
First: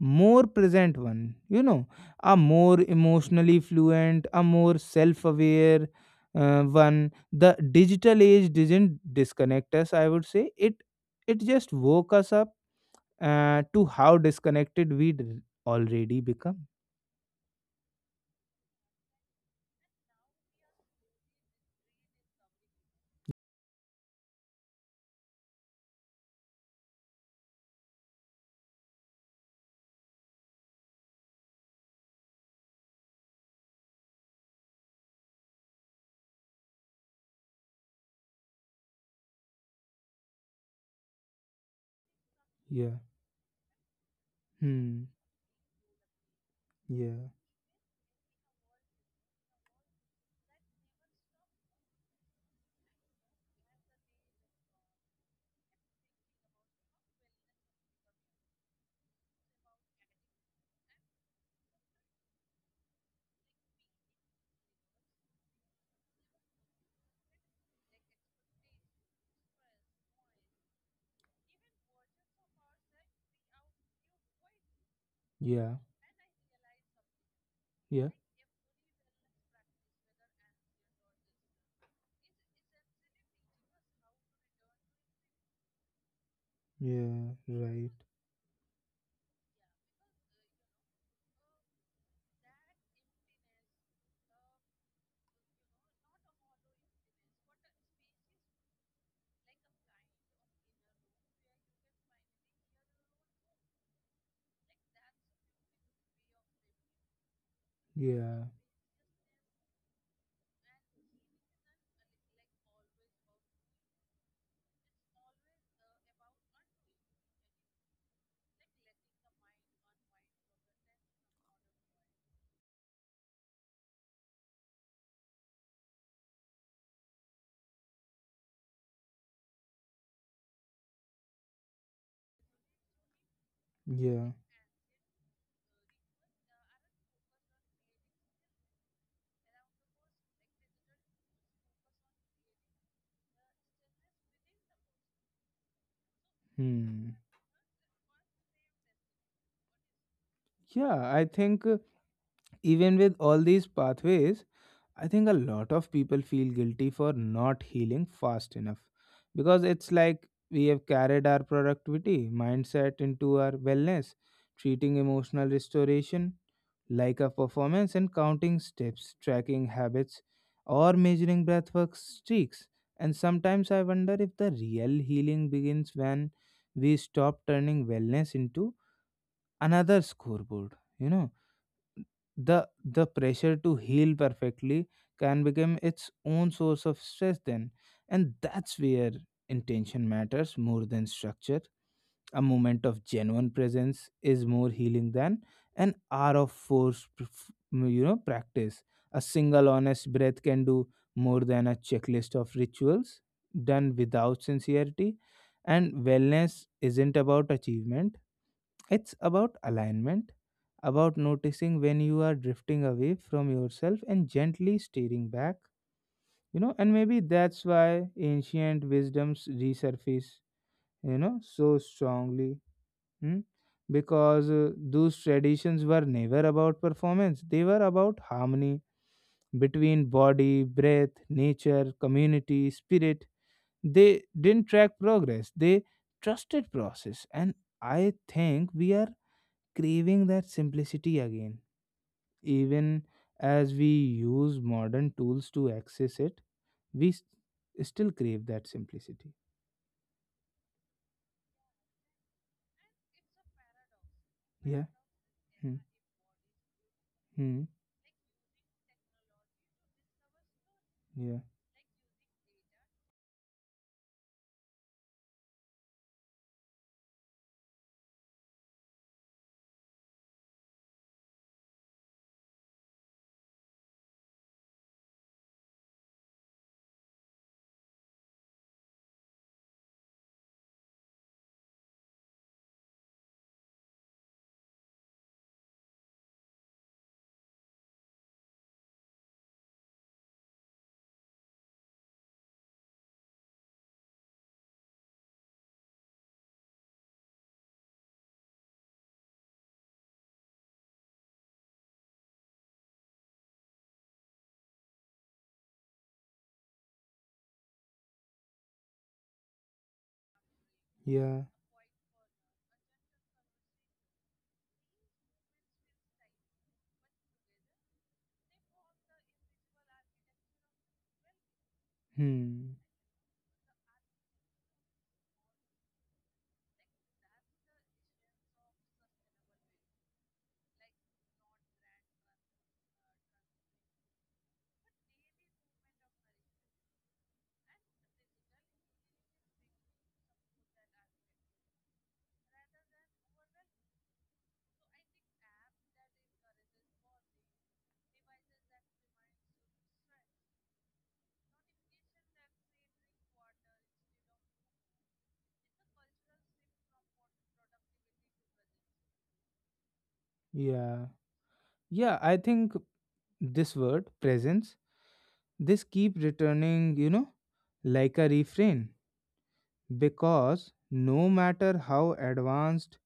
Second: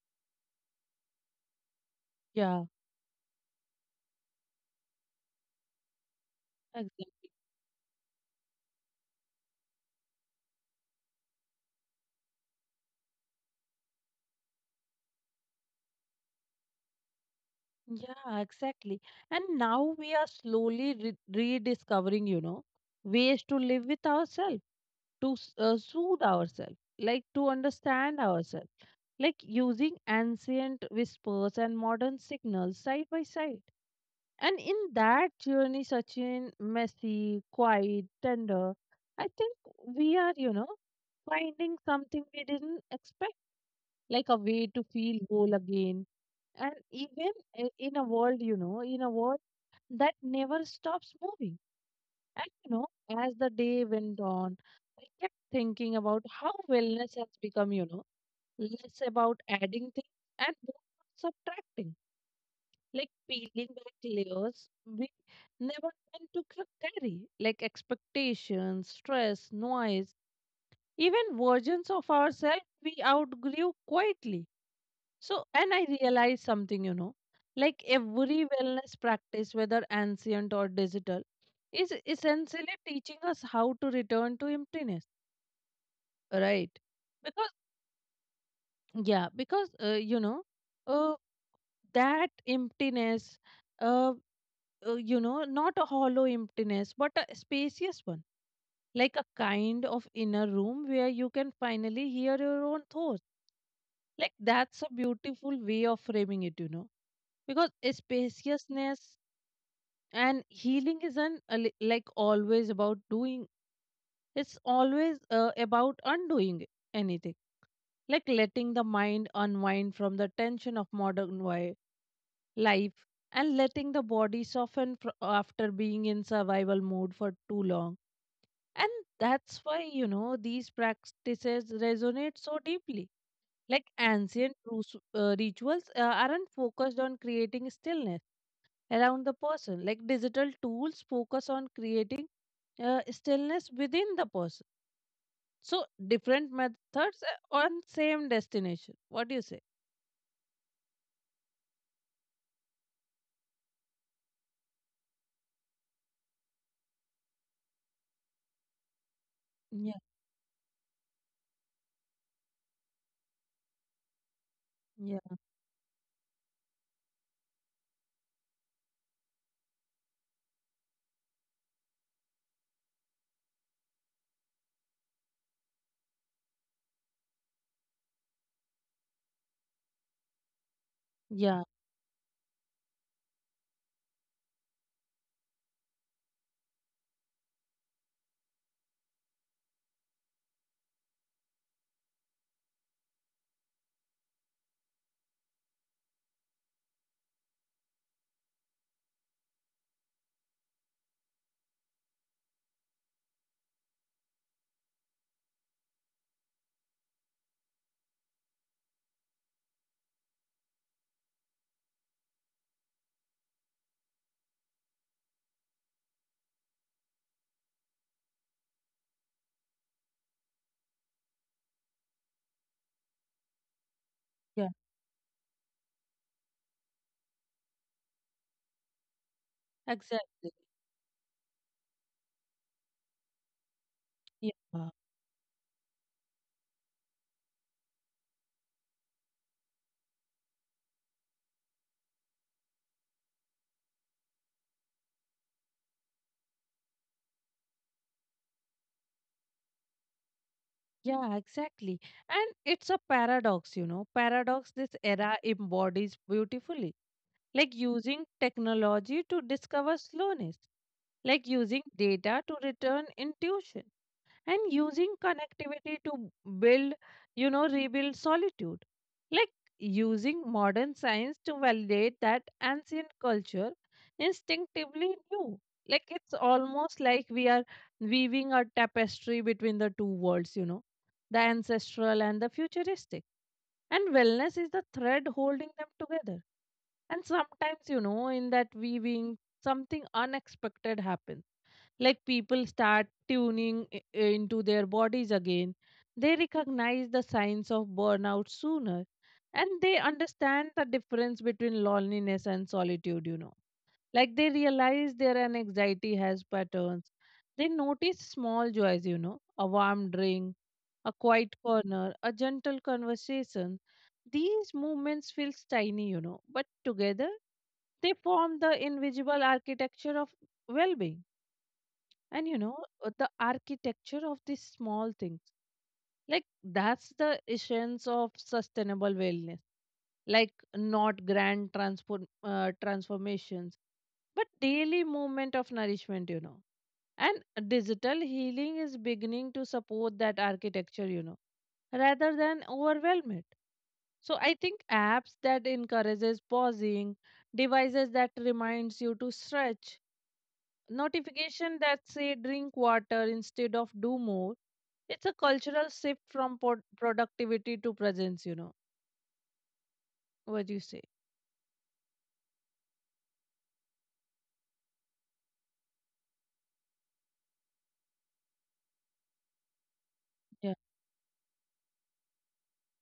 more present one, you know, a yeah, more emotionally fluent, a more self-aware one. exactly. The digital age didn't disconnect us, I would say it, it just woke us up to how disconnected we'd already become. Yeah, exactly. And now we are slowly rediscovering, you know, ways to live with ourselves, to soothe ourselves, like to understand ourselves, like using ancient whispers and modern signals side by side. And in that journey, Sachin, messy, quiet, tender, I think we are, you know, finding something we didn't Yeah. expect, like a way to Hmm. feel whole again, and even Yeah. In a world, you know, in a world that never stops moving. And, you know, as the day went on, I kept thinking about how wellness has become, you know, less about adding things and more about subtracting, like peeling back layers we never meant to carry, like expectations, stress, noise, even versions of ourselves we outgrew quietly. So, and Yeah. I realized something, you know, like Yeah. every wellness practice, whether ancient or digital, is essentially teaching us how to return to emptiness, right? Yeah. Because, Right. yeah, because, uh, that emptiness, uh, you know, not a hollow emptiness, but a spacious one, like a kind of inner room where you can finally hear your own thoughts. Like that's a beautiful way of framing it, you know, because Yeah. spaciousness and healing isn't like always about doing. It's always about undoing anything, like letting the mind unwind from the tension of life, and letting the body soften after being in survival mode for too long. And that's why, you know, these practices resonate so deeply. Like Yeah. ancient rituals aren't focused on creating stillness around the person. Like digital tools focus on creating stillness within the person. So different methods Hmm. On same destination. What do you say? Yeah, I think even with all these pathways, I think a lot of people feel guilty for not healing fast enough, because it's Yeah, like we have carried our productivity mindset into our wellness, treating yeah, emotional restoration like a performance and counting steps, tracking habits, or measuring breathwork streaks. And sometimes I wonder if the real healing begins when we stop turning wellness into another scoreboard, you know, yeah, the pressure to heal perfectly can become its own source of stress then, and that's where intention matters more than structure. A moment of genuine presence is more healing than an hour of forced, you know, practice. A single honest breath can do more than a checklist of rituals done without sincerity. And wellness isn't about achievement; it's about alignment, about noticing when you are drifting away from yourself and gently steering back. You know, and maybe that's why ancient wisdoms resurface, you know, so strongly. Hmm? Because yeah. Those traditions were never about performance, they were about harmony between Exactly. body, breath, nature, community, spirit. They Yeah, didn't track progress, they trusted process. And I think we are craving that simplicity again. Even as we use modern tools to access it, we still crave that simplicity. yeah, exactly. And it's a paradox, you know. Paradox Yeah. this era Hmm. embodies beautifully, Hmm. like using technology to discover slowness, Yeah. like using data to return intuition, and using connectivity to build, you know, rebuild solitude. Like using modern science to validate that ancient culture instinctively knew. Like it's almost like we are weaving a tapestry between the two worlds, you know, the ancestral and the futuristic. And wellness is the thread holding them together. And sometimes, you know, in that weaving, something unexpected happens, like people start into their bodies again, they recognize the signs of burnout sooner, and they understand the difference between loneliness and solitude, you know. Like they realize their anxiety has patterns, they notice small joys, you know, a warm drink, a Yeah. quiet corner, a gentle conversation. These movements feel tiny, you know, but together they form the invisible architecture of well-being. And you know, Hmm. The architecture of these small things, like that's the essence of sustainable wellness, like not grand transformations, but daily movement of nourishment, you know. And digital healing is beginning to support that architecture, you know, rather than overwhelm it. So I think apps that encourages pausing, devices that reminds you to stretch, notification that say drink water instead of do more, it's a cultural shift from productivity to presence, you know. What do you Yeah. say? Yeah. I think this word presence, this keep returning, you know, like a refrain, because Yeah, no matter how advanced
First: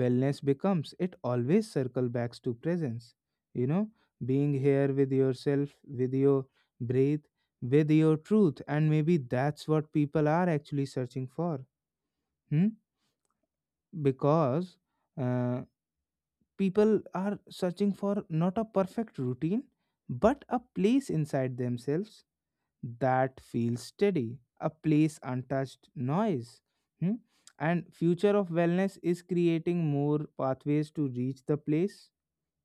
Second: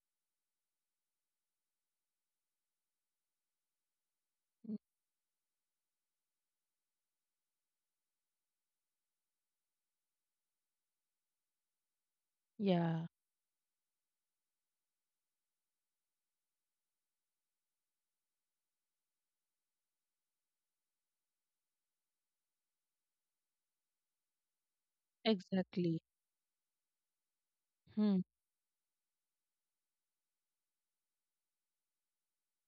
wellness becomes, it always circle back to presence, you know, being mm, here with yourself, with your breath, with your truth, and maybe that's what people are actually searching for. Hmm? yeah, Because uh, people are searching for not a perfect routine, but a place inside themselves that feels steady, a place untouched exactly. noise. Hmm? And Hmm. future of wellness is creating more pathways to reach the place.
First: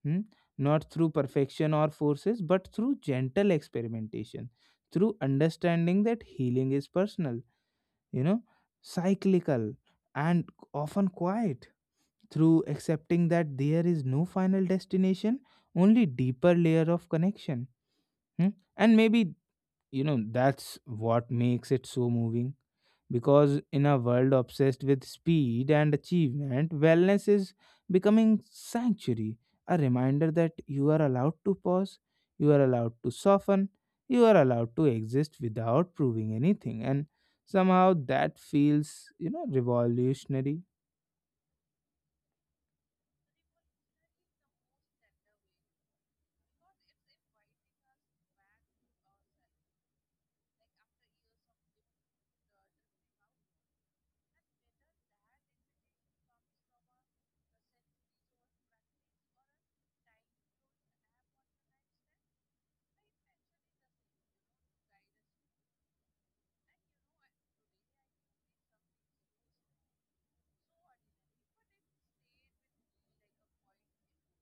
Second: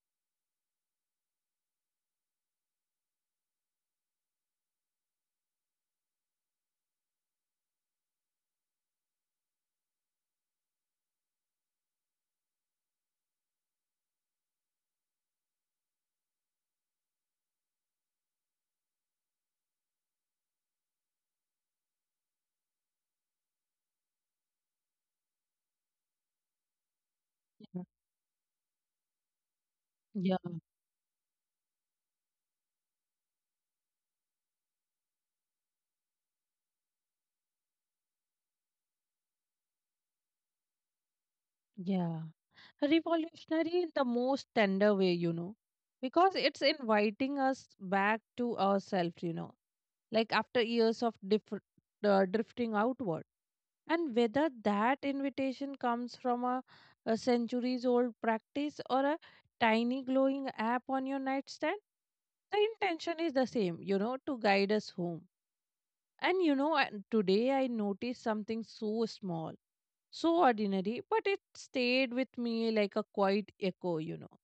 Hmm? Not through perfection or forces, but through gentle experimentation, through understanding that healing is personal, you know, cyclical, and often quiet, through accepting that there is no final destination, only deeper layer of connection. Hmm? And maybe, you know, that's what makes it so moving, because in a world obsessed with speed and achievement, wellness is becoming sanctuary, a reminder Yeah, that you are allowed to pause, you are allowed to soften, you are allowed to exist without proving anything. And somehow that feels, you know, revolutionary. yeah, revolutionary in the most tender way, you know, because it's inviting us back to ourselves, you know, like after years of drifting outward. And whether that invitation comes from a centuries old practice or a tiny glowing app on your nightstand, the intention is the same, you know, to guide us home. And you know, today I noticed something so small, so ordinary, but it stayed with me like a quiet echo, you know.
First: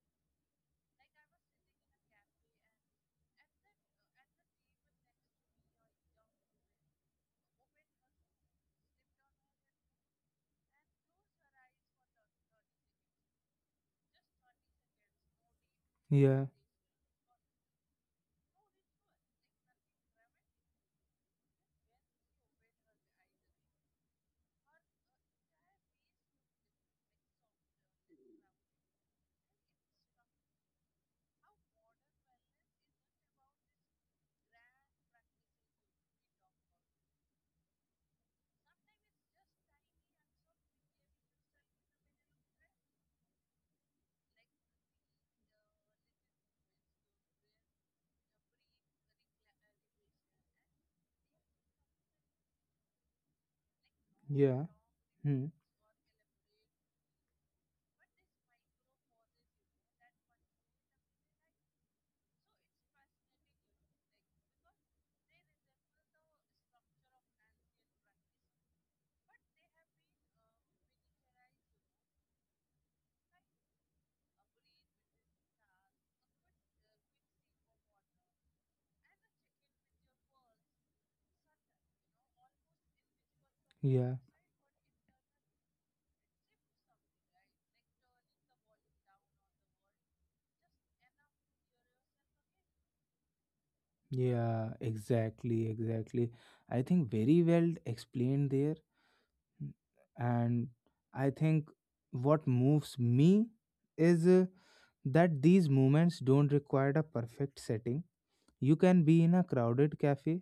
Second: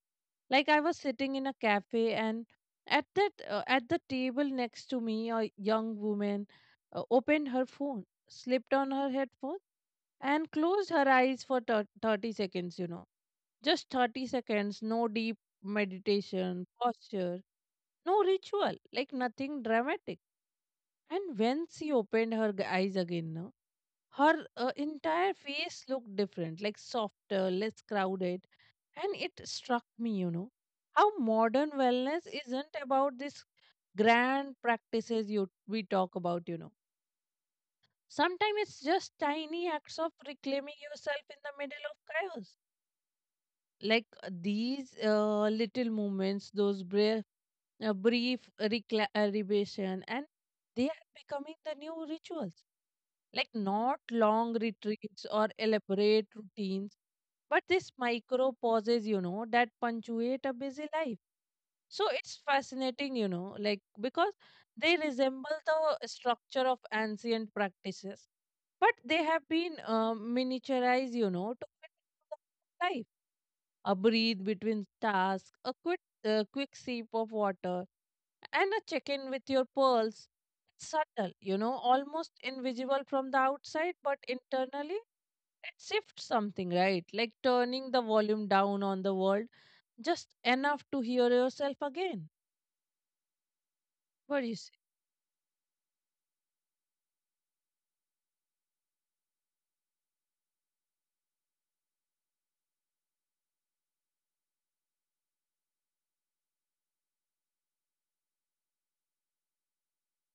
Like I was sitting in a cafe, and at that at the table next to me, a young woman opened her phone, slipped on her headphone, and closed her eyes for 30 seconds. You know, just 30 seconds, no deep Yeah, meditation, posture, no ritual, like nothing dramatic. And when she opened her eyes again, no, her entire face looked different, like softer, less crowded. And it struck me, you know, how modern wellness isn't about this grand practices you we talk about, you know. Sometimes it's just tiny acts of reclaiming yourself in the middle of chaos. Like these little moments, those brief, rebation, and they are becoming the new rituals, like not long yeah, retreats hmm, or elaborate routines, but these micro pauses, you know, that punctuate a busy life. So it's fascinating, you know, like because they resemble the structure of ancient practices, but they have been miniaturized, you know, to fit into the life. A breathe between tasks, a quick, quick sip of water, and a check in with your pearls. Subtle, you know, almost invisible from the outside, yeah, but internally it shifts something, right? Like turning the volume down on the world just enough to hear yourself again. What do you yeah, say? exactly, exactly. I think very well explained there, and I think what moves me is that these moments don't require a perfect setting. You can be in a crowded cafe,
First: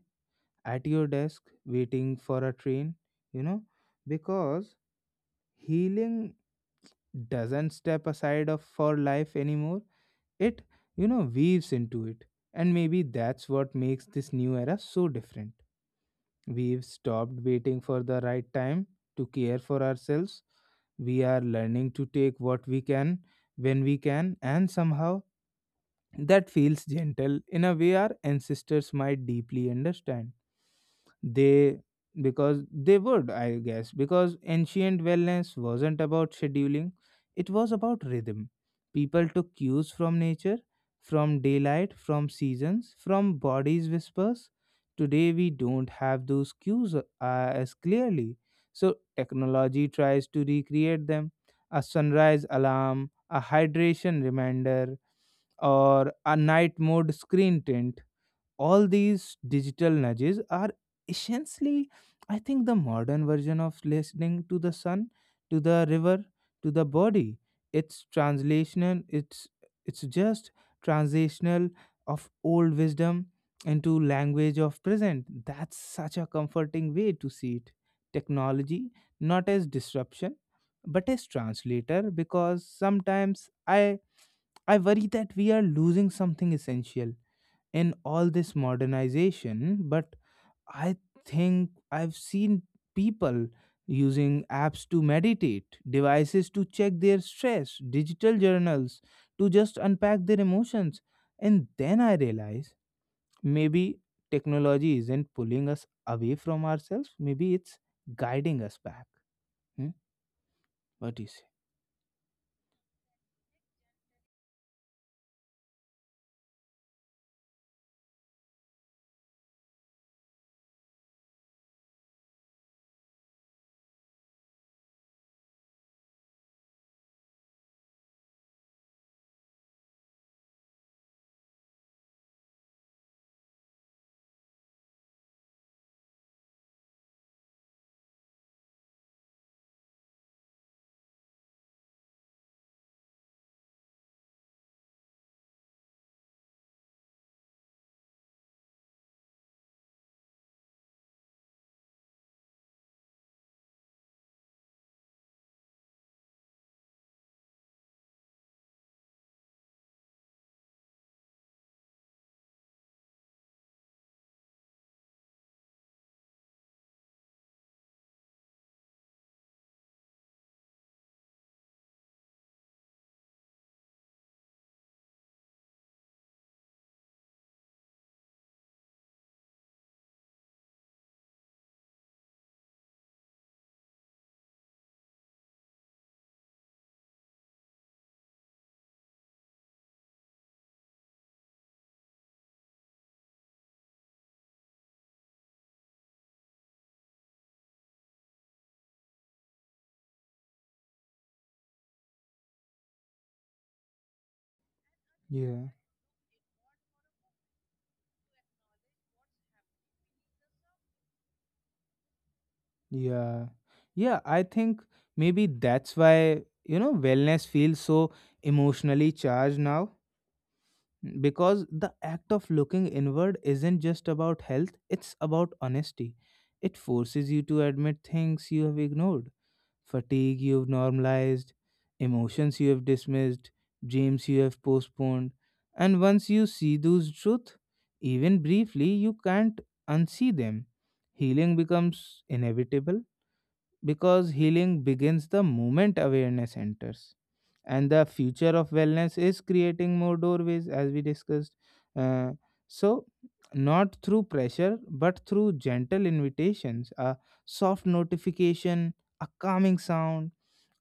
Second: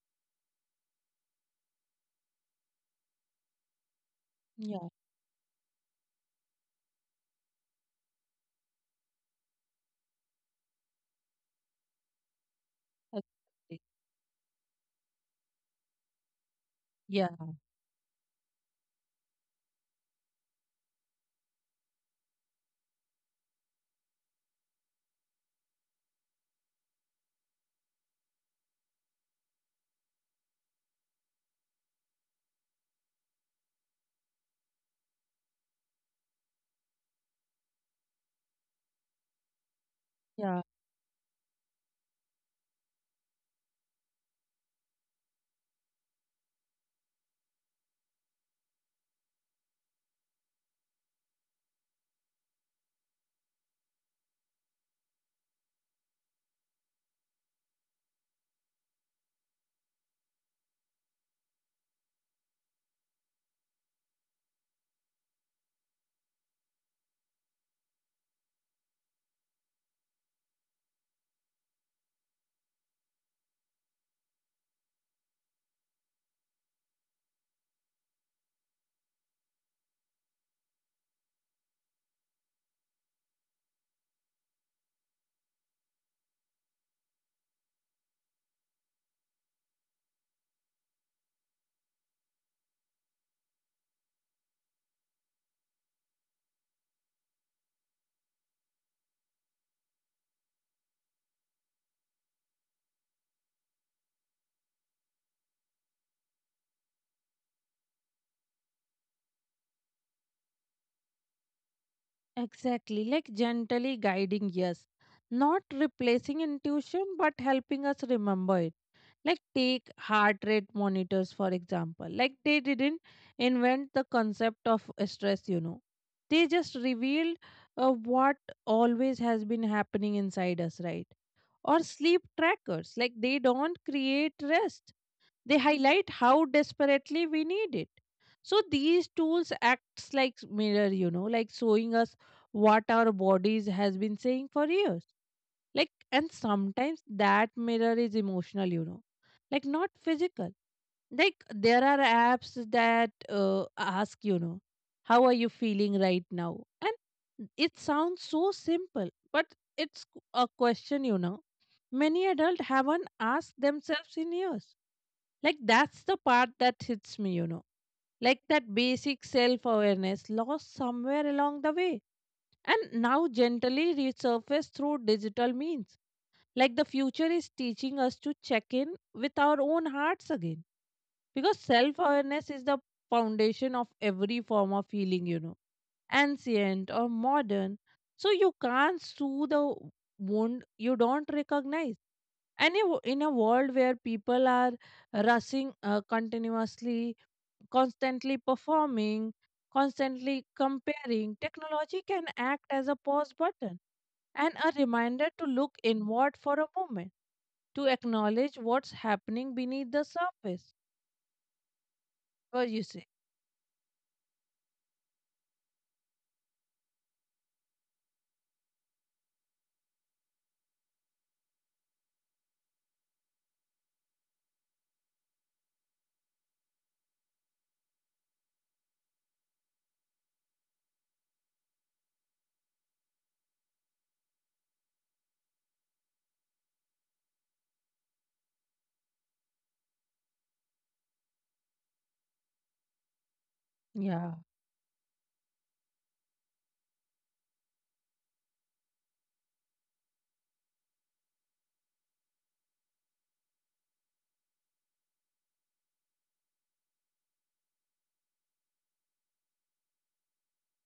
at your desk, waiting for a train, you know, because Yeah, healing doesn't step aside of for life anymore, it, you know, weaves into it. And maybe that's what exactly. makes this new era so different. We've Yeah, stopped waiting for the right time to care for ourselves. We are learning to take what we can when we can, and somehow that feels gentle in a way our ancestors might deeply understand. They, because they would, I guess, because ancient wellness wasn't about scheduling, it was about rhythm. People took cues from nature, yeah, from daylight, from seasons, from bodies' whispers. Today, we don't have those cues as clearly. So, technology tries to recreate them, a sunrise alarm, a hydration reminder, or a night mode screen tint. All these digital nudges are essentially, I think, the modern version of listening to the sun, to the river, to the body. It's translational, it's just transitional of old wisdom into language of present. That's such a comforting way to see it. Technology, not as disruption, but as translator, because sometimes I worry that we are losing something essential in all this modernization, but I think I've seen people using apps to meditate, devices to check their stress, digital journals to just unpack their emotions. And then I realize maybe technology isn't pulling us away from ourselves, maybe it's guiding us back. Hmm? What do you say? exactly. Like gently guiding, yes. Not replacing intuition, but helping us remember it, like take heart rate monitors for example, like they didn't invent the concept of stress, you know, they just revealed what always has been happening inside us, right? Or sleep trackers, like they don't create rest, they highlight how desperately we need it. So these tools acts like mirror, you know, like showing us what our bodies has been saying for years. Like and sometimes that mirror is emotional, you know. Like not physical, like there are apps that ask, you know, how are you feeling right now, and it sounds so simple but it's a question, you know, many adults haven't asked themselves in years. Like, that's the part that hits me, you know. Like that basic self awareness lost somewhere along the way and now gently resurfaced through digital means. Like the future is teaching us to check in with our own hearts again. Because self awareness is the foundation of every form of healing, you know, ancient or modern. So you can't soothe the wound you don't recognize. And in a world where people are rushing continuously, constantly performing, constantly comparing, technology can act as a pause button and a reminder to Yeah. look inward for a moment, to acknowledge what's happening beneath the surface. What you say? Yeah. Yeah, I think maybe that's why, you know, wellness feels so emotionally charged now because the act of looking inward isn't just about health, it's about honesty. It forces you to admit things you have ignored, fatigue you have normalized, emotions you have dismissed, dreams you have postponed. And once you see those truths, even briefly, you can't unsee them. Healing becomes inevitable Yeah, because healing begins the moment awareness enters. And the future of wellness is creating more doorways, as we discussed. Uh, so, Not through pressure, but through gentle invitations, a soft notification, a calming sound,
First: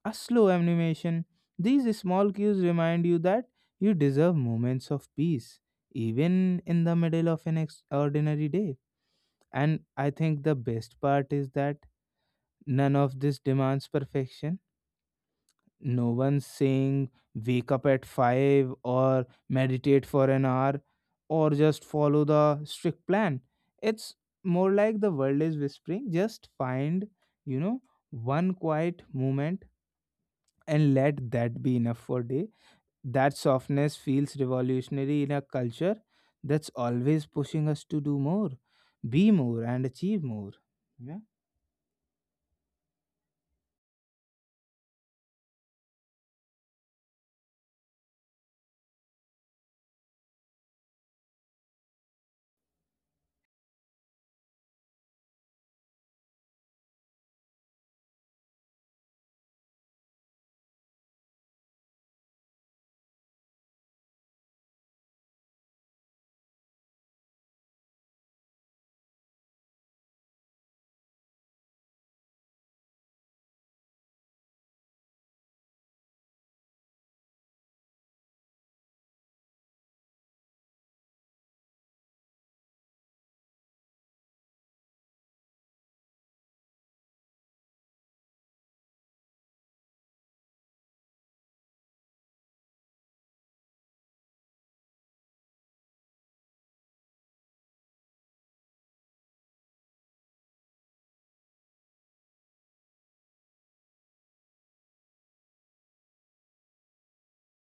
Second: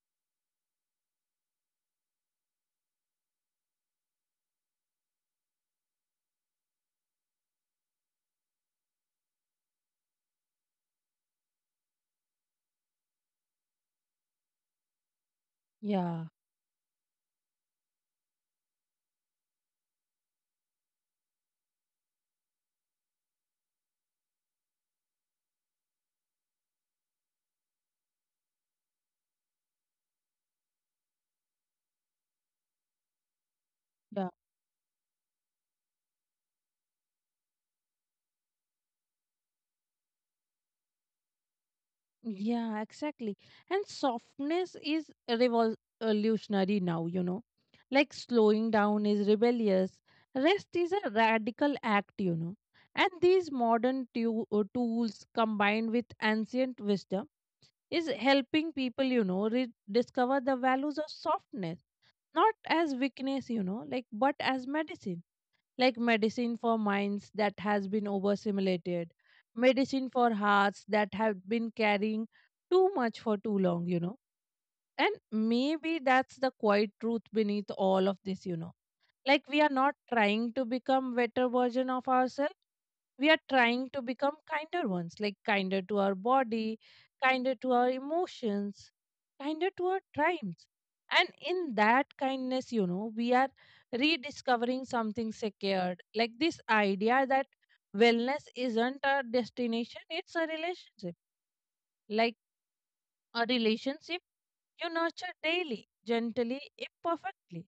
a slow animation. These small cues remind you that you deserve moments of peace, even in the middle of an ordinary day. And I think the best part is that none of this demands perfection. No yeah, one's saying wake up at 5 or meditate for an hour or just follow the strict plan. It's more like the world is whispering just find, you know, one quiet moment and let that be enough for day. That softness yeah. feels revolutionary in a culture that's always pushing us to do more, be more, and achieve more. Yeah. Yeah, exactly. And softness is revolutionary now, you know. Like slowing down is rebellious, rest is a radical act, you know. And these modern tools combined with ancient wisdom is helping people, you know, rediscover the values of softness. Not as weakness, you know, like but as medicine. Like medicine for minds that has been overstimulated, medicine for hearts that have been carrying too much for too long, you know. And maybe that's the quiet truth beneath all of this, you know. Like we are not trying to become better version of ourselves, we are trying to become kinder ones, like kinder to our body, kinder to our emotions, kinder to our times. And in that kindness, you know, we are rediscovering something secured, like this idea that wellness isn't a destination, it's a relationship. Like a relationship you nurture daily, gently, imperfectly.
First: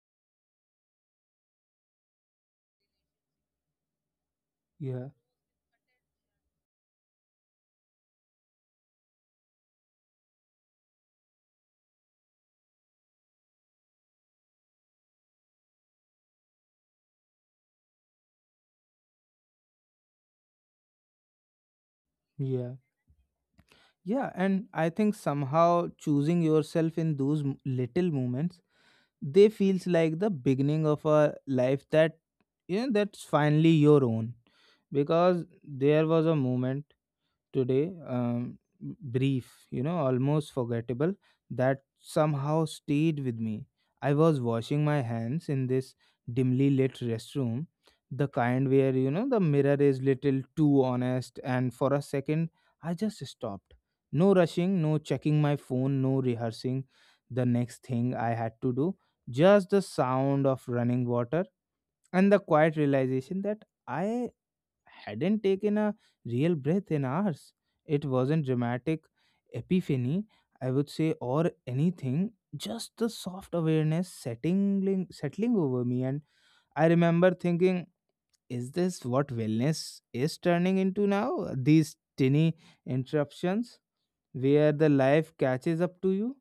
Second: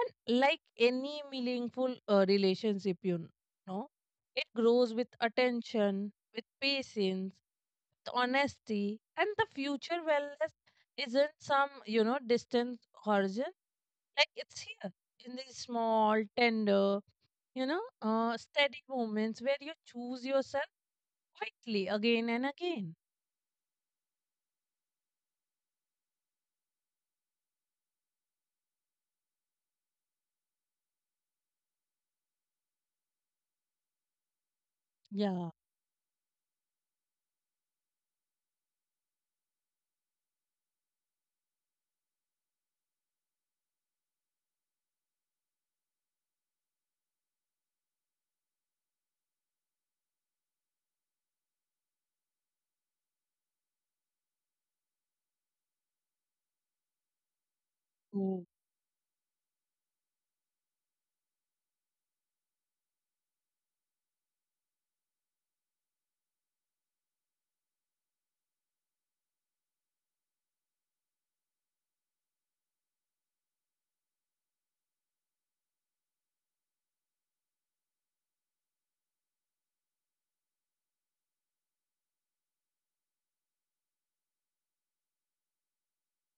And like any meaningful relationship, you know, it grows Yeah. with attention, with patience, with honesty, and the future wellness isn't some, you know, distant horizon. Like it's here in these small, tender, you know, steady moments where you choose yourself quietly again and Yeah. again. Yeah, and I think somehow choosing yourself in those little moments, they feels like the beginning of a life that, you know, that's finally your own. Because Yeah. there was a moment today, brief, you know, almost forgettable, that somehow stayed with me. I was washing my hands in this dimly lit restroom, the kind where, you know, the mirror is little too honest, and for a second I just stopped. No rushing, no checking my phone, no rehearsing the next thing I Oh, had to do, just the sound of running water and the quiet realization that I hadn't taken a real breath in hours. It wasn't dramatic epiphany, I would say, or anything, just the soft awareness settling over me. And I remember thinking, is this what wellness is turning into now? These tiny interruptions where the life catches up to you?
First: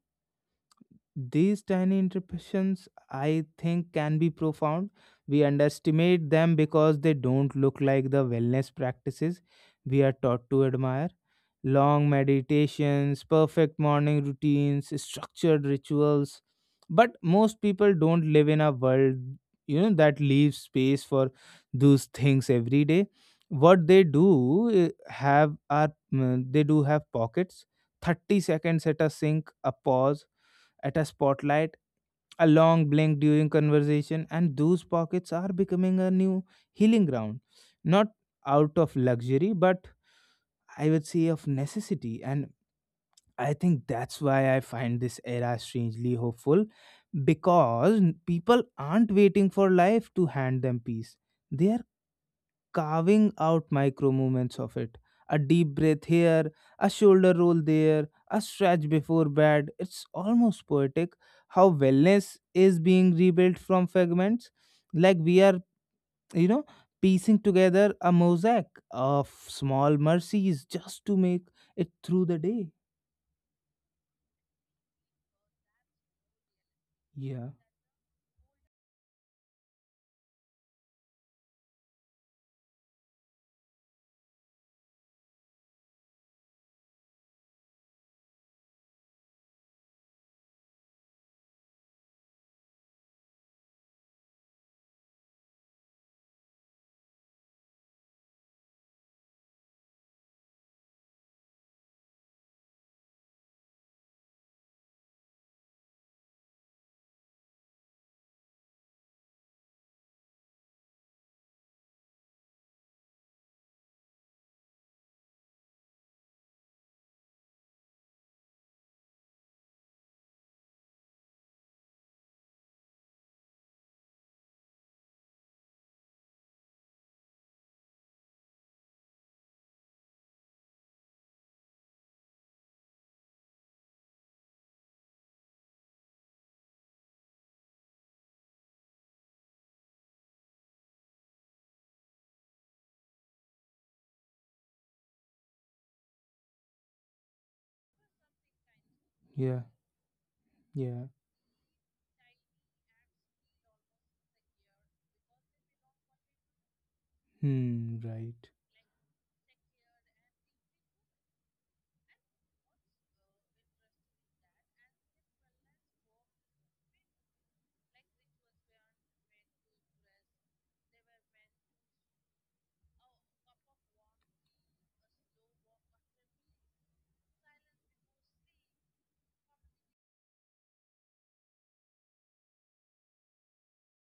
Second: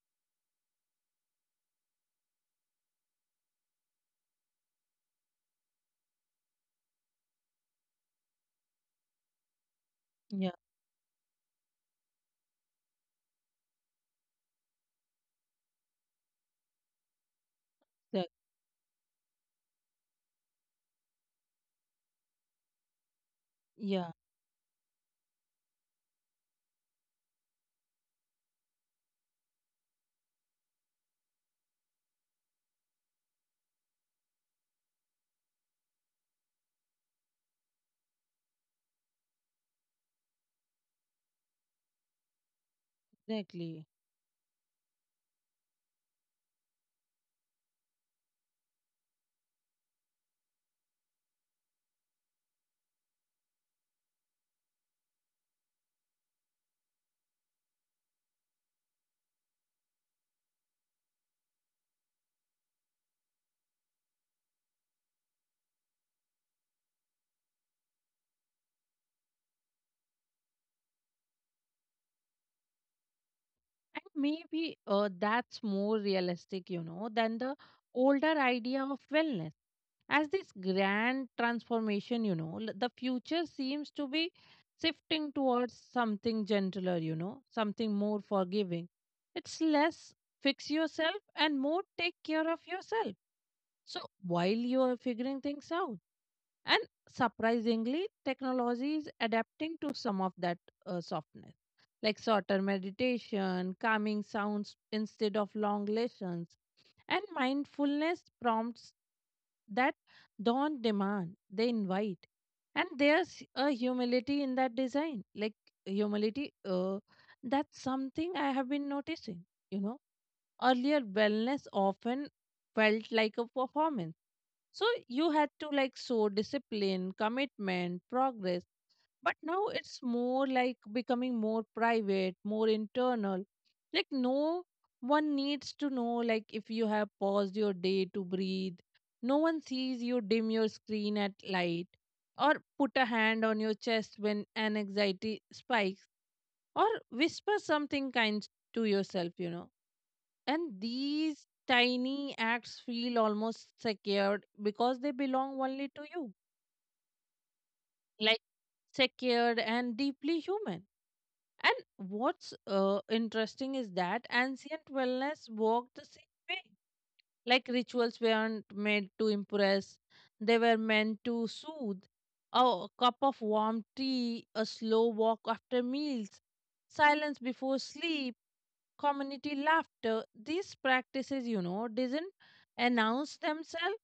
These tiny interruptions, I think, can be profound. We underestimate them because they don't look like the wellness practices we are taught yeah. to admire. Long meditations, perfect morning routines, structured rituals. But most people don't Exact- live in a world, you know, that leaves space for those things every day. What they Yeah. do have are they do have pockets, 30 seconds at a sink, a pause at a spotlight, a long blink during conversation, and those pockets are becoming a new healing ground. Not out of luxury, but I would say of necessity. And I Exactly. think that's why I find this era strangely hopeful because people aren't waiting for life to hand them peace. They are carving out micro movements of it. A deep breath here, a shoulder roll there, a stretch before bed. It's almost poetic how wellness is being rebuilt from fragments. Like we are, you know, piecing together a mosaic of small mercies just to make it through the day. And maybe that's more realistic, you know, than Yeah, the older idea of wellness. As this grand transformation, you know, the future seems to be shifting towards something gentler, you know, something more forgiving. It's less fix yourself and more take care of yourself. So while you are figuring things out, and surprisingly, technology is adapting to some of that softness, like shorter meditation, calming sounds instead of long lessons, and mindfulness prompts that don't demand, they invite. And there's a humility in that design, like humility. That's something I have been noticing. You know, earlier wellness often felt like a performance, so you had to like show discipline, commitment, progress. But now it's more like becoming more private, more internal. Like no one needs to know like if you have paused your day to breathe. No one sees you dim your screen at light or put a hand on your chest when an anxiety spikes or whisper something kind to yourself, you yeah, know, and yeah. these tiny acts feel almost secured because they belong only to you, Hmm, like right. secured and deeply human. And what's interesting is that ancient wellness worked the same way. Like rituals weren't made to impress, they were meant to soothe. A cup of warm tea, a slow walk after meals, silence before sleep, community laughter. These practices, you know, doesn't announce themselves.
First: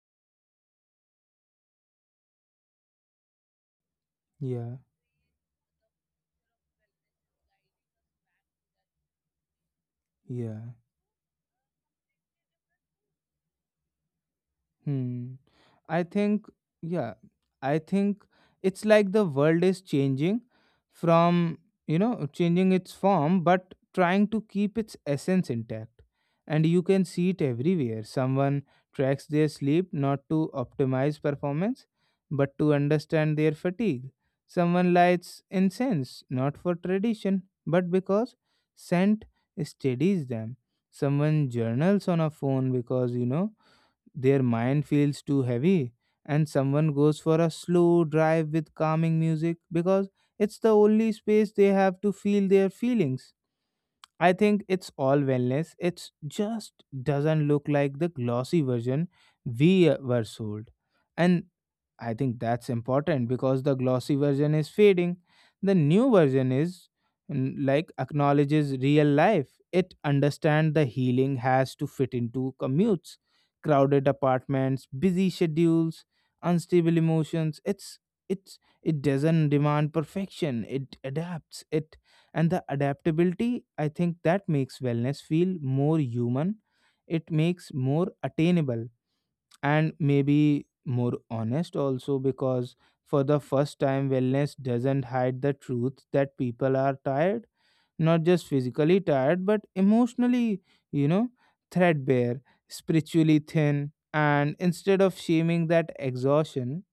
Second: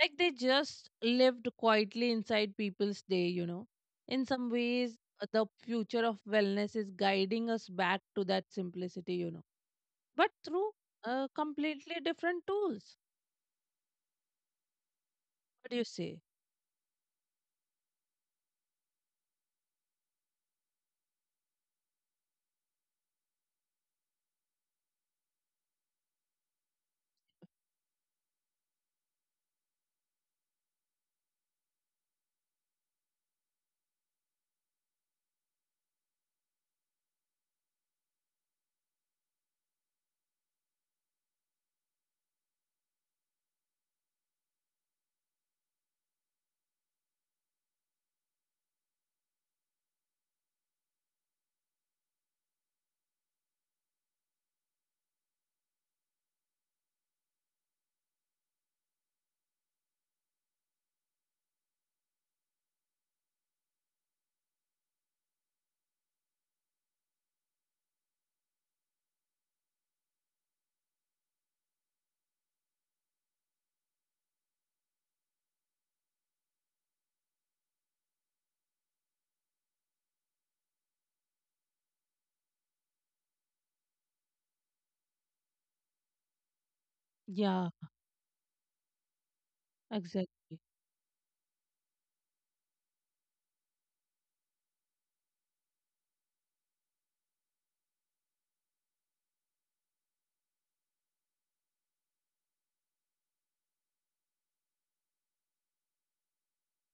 Like they just lived quietly inside people's day, you know. In some Yeah, ways, the future of wellness is guiding us back to that simplicity, you know, but through yeah. Completely different tools. Hmm. What do you I say? think, yeah, I think it's like the world is changing from, you know, changing its form, but trying to keep its essence intact. And you can see it everywhere. Someone tracks their sleep not to optimize performance, but to understand their fatigue. Someone lights incense not for tradition, but because scent steadies them. Someone journals on a phone because, you know, their mind feels too heavy, and someone goes for a slow drive with calming music because it's the only space they have to feel their feelings. I think it's all wellness. It's just doesn't look like the glossy version we were sold. And I think that's important because the glossy version is fading. The new version is mm, like acknowledges real life. It understands the healing has to fit into commutes, crowded apartments, busy schedules, unstable emotions. It doesn't demand perfection. It adapts. It and the adaptability, I think, that makes wellness feel more human. It Yeah, makes more attainable, and exactly. maybe more honest also, because for the first time wellness doesn't hide the truth that people are tired, not just physically tired but emotionally, you know, threadbare, spiritually thin. And instead of shaming that exhaustion,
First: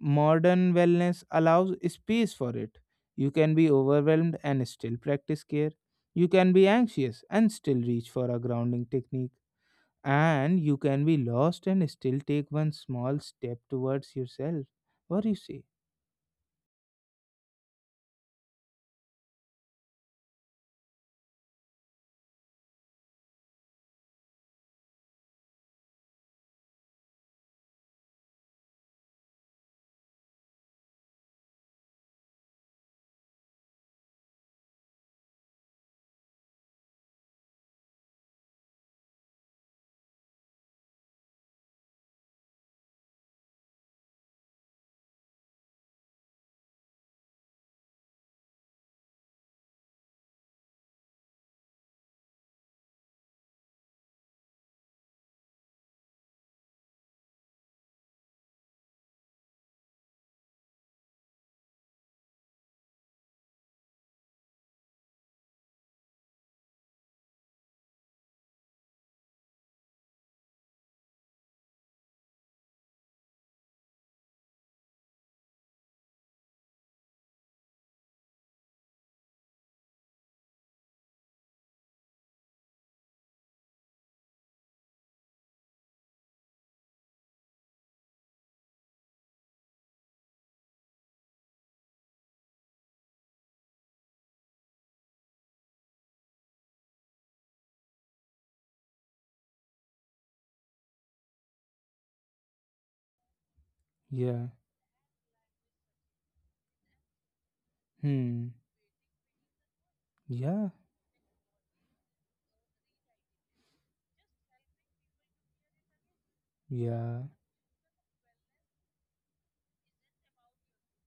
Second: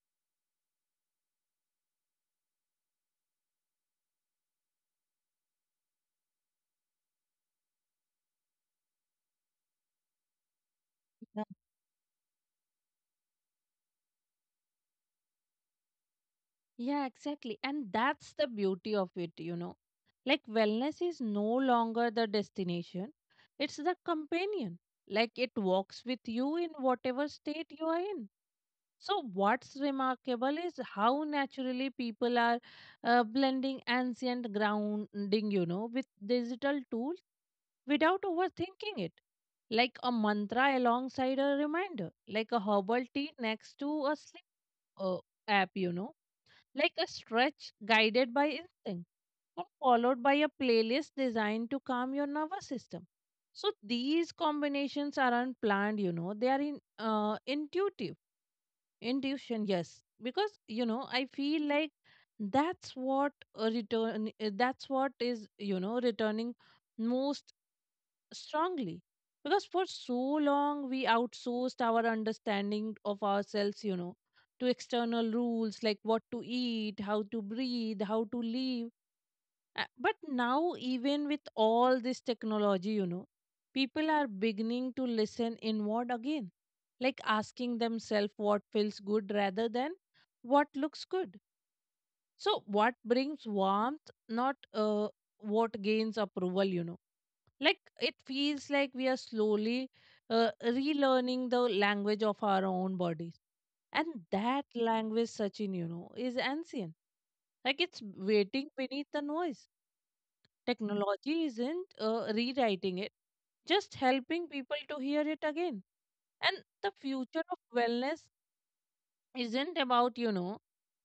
modern wellness allows space for it. You can be overwhelmed and still practice care. You can be anxious and still reach for a grounding technique. And you can be lost and still take one small step towards yourself. What do you say? Yeah, exactly. And that's the beauty of it, you know. Like wellness is no longer the destination, it's the companion. Like it walks with you in whatever state you are in. So, what's remarkable is how naturally people are blending ancient grounding, you know, with digital tools without overthinking it. Like a mantra alongside a reminder, like a herbal tea next to a sleep uh, app, you know, like a stretch guided by instinct or followed by a playlist designed to calm your nervous system. So these combinations are unplanned, you know, they are in intuitive. Intuition, yes, because, you know, I feel like that's what a return that's what is, you know, returning most strongly. Because for so long we outsourced our understanding of ourselves, you know, to external rules, like what to eat, how to breathe, how to live. But now, even with all this technology, you know, people are beginning to listen inward again, like asking themselves what feels good rather than what looks good. So what brings warmth, not what gains approval, you know. Like it feels like we are slowly relearning the language of our own bodies, and Yeah. that language, sachin, you know, is ancient. Like it's Hmm. waiting beneath the noise. Yeah. Technology isn't rewriting it, just helping people to hear it again. And the Yeah. future of wellness isn't about, you know,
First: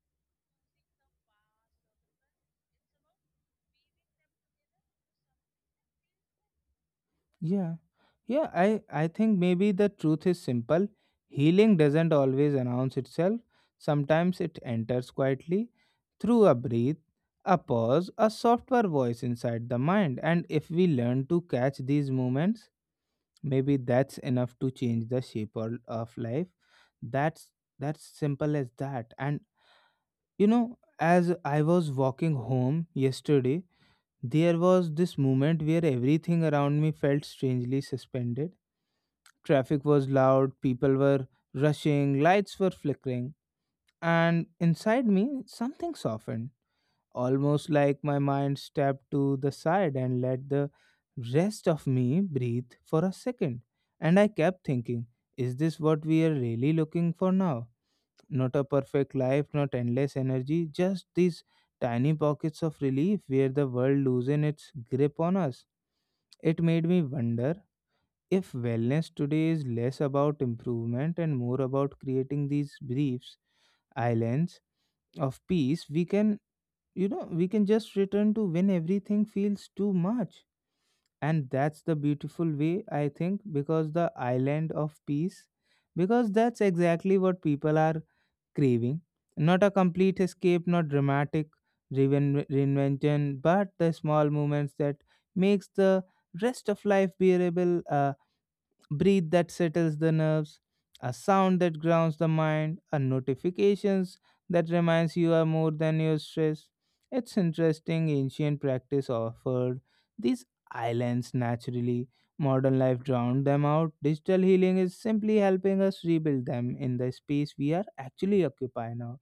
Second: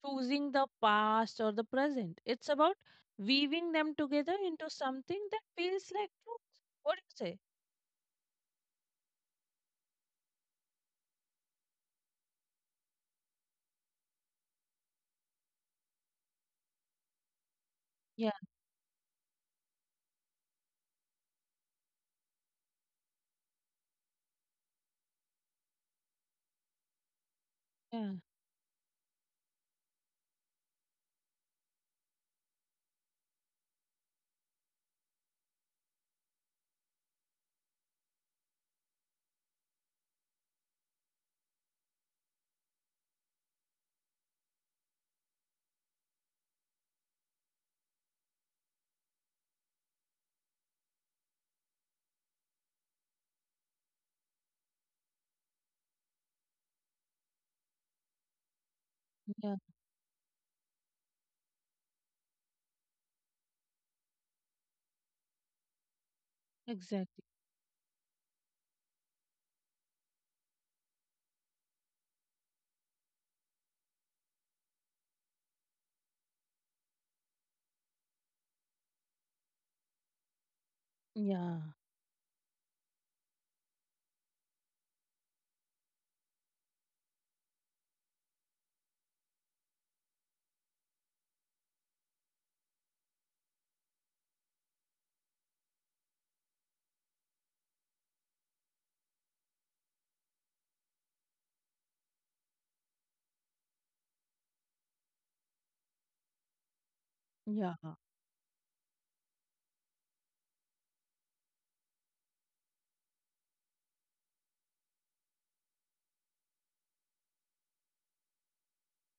choosing the past or the present. It's about weaving them together into something that feels like truth. What do you say? Yeah. Yeah, I think maybe the truth is simple. Healing doesn't always announce itself. Sometimes it enters quietly through a breath, a pause, a softer voice inside the mind. And if we learn to catch these moments, maybe that's enough to change the shape of life. That's Yeah, simple as that. And you know, as I was walking home yesterday, there was this moment where everything around me felt strangely suspended. Traffic was loud, people were rushing, lights were flickering, and inside me, something softened, almost like my mind stepped to the side and let the rest of me breathe for a second. And I kept thinking, is this what we are really looking for now? Not a perfect life, yeah, not endless energy, just these tiny pockets of relief where the world loses its grip on us. It made me exactly. wonder if wellness today is less about improvement and more about creating these briefs islands of peace, we can, you know, we can just return to when everything feels too much. And Yeah, that's the beautiful way, I think, because the island of peace, because that's exactly what people are craving. Not a complete escape, not dramatic reinvention, but the small moments that makes the rest of life bearable, breathe that settles the nerves, a sound that grounds the mind, a notifications that reminds you are more than your stress. It's yeah, interesting ancient practice offered these islands naturally. Modern life drowned them out. Digital healing is simply helping us rebuild them in the space we are actually occupying now.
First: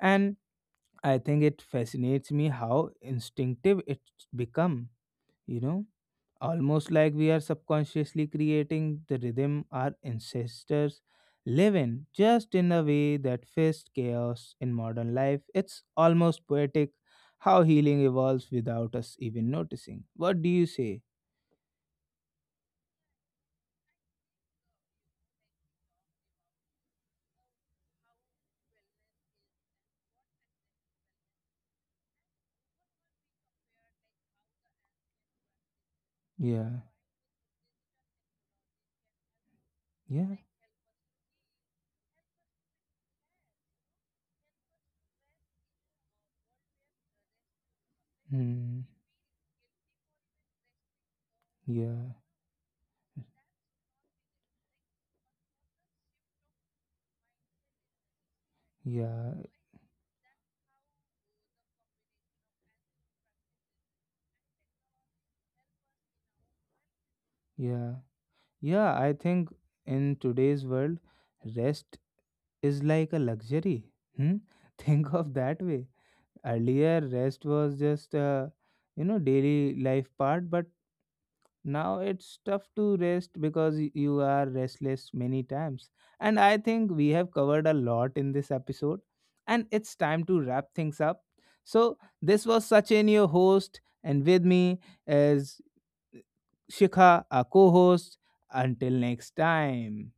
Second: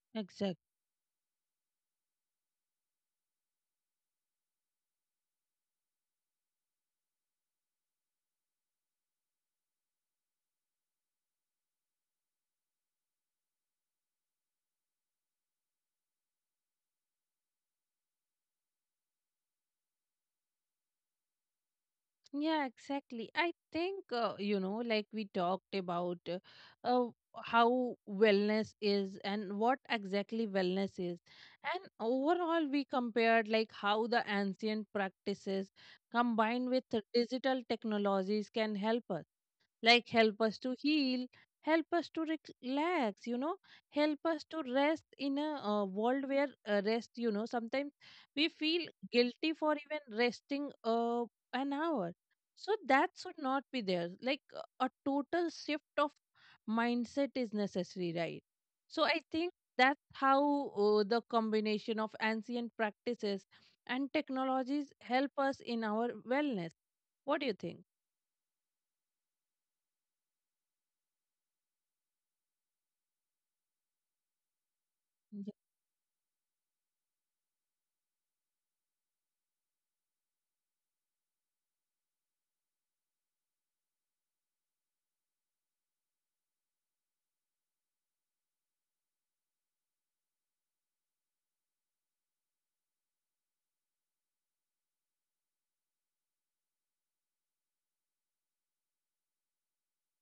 And exact. I think it fascinates me how instinctive it's become, you know, almost like we are subconsciously creating the rhythm our ancestors live in, just in a way that fits chaos in modern life. It's almost poetic how healing evolves without us even noticing. What do you say? Yeah, exactly. I think, you know, like we talked about uh, how wellness is and what exactly wellness is. And overall, we compared like how the ancient practices combined Yeah, with the digital technologies can help us. Like yeah, help us to heal, help us to relax, you know, help us to rest in a world where rest, you know, sometimes we feel hmm. guilty for even resting an hour. Yeah, So that should not be there. Like, a total shift of mindset is necessary, right? So I yeah, think that's how the combination of ancient practices and technologies help us in our wellness. What do you think? yeah, yeah. I think in today's world, rest is like a luxury. Hmm? Think of that way. Earlier, rest was just a, you know, daily life part, but now it's tough to rest because you are restless many times. And I think we have covered a lot in this episode, and it's time to wrap things up. So this was Sachin, your host, and with me is Shikha, our co-host. Until next time.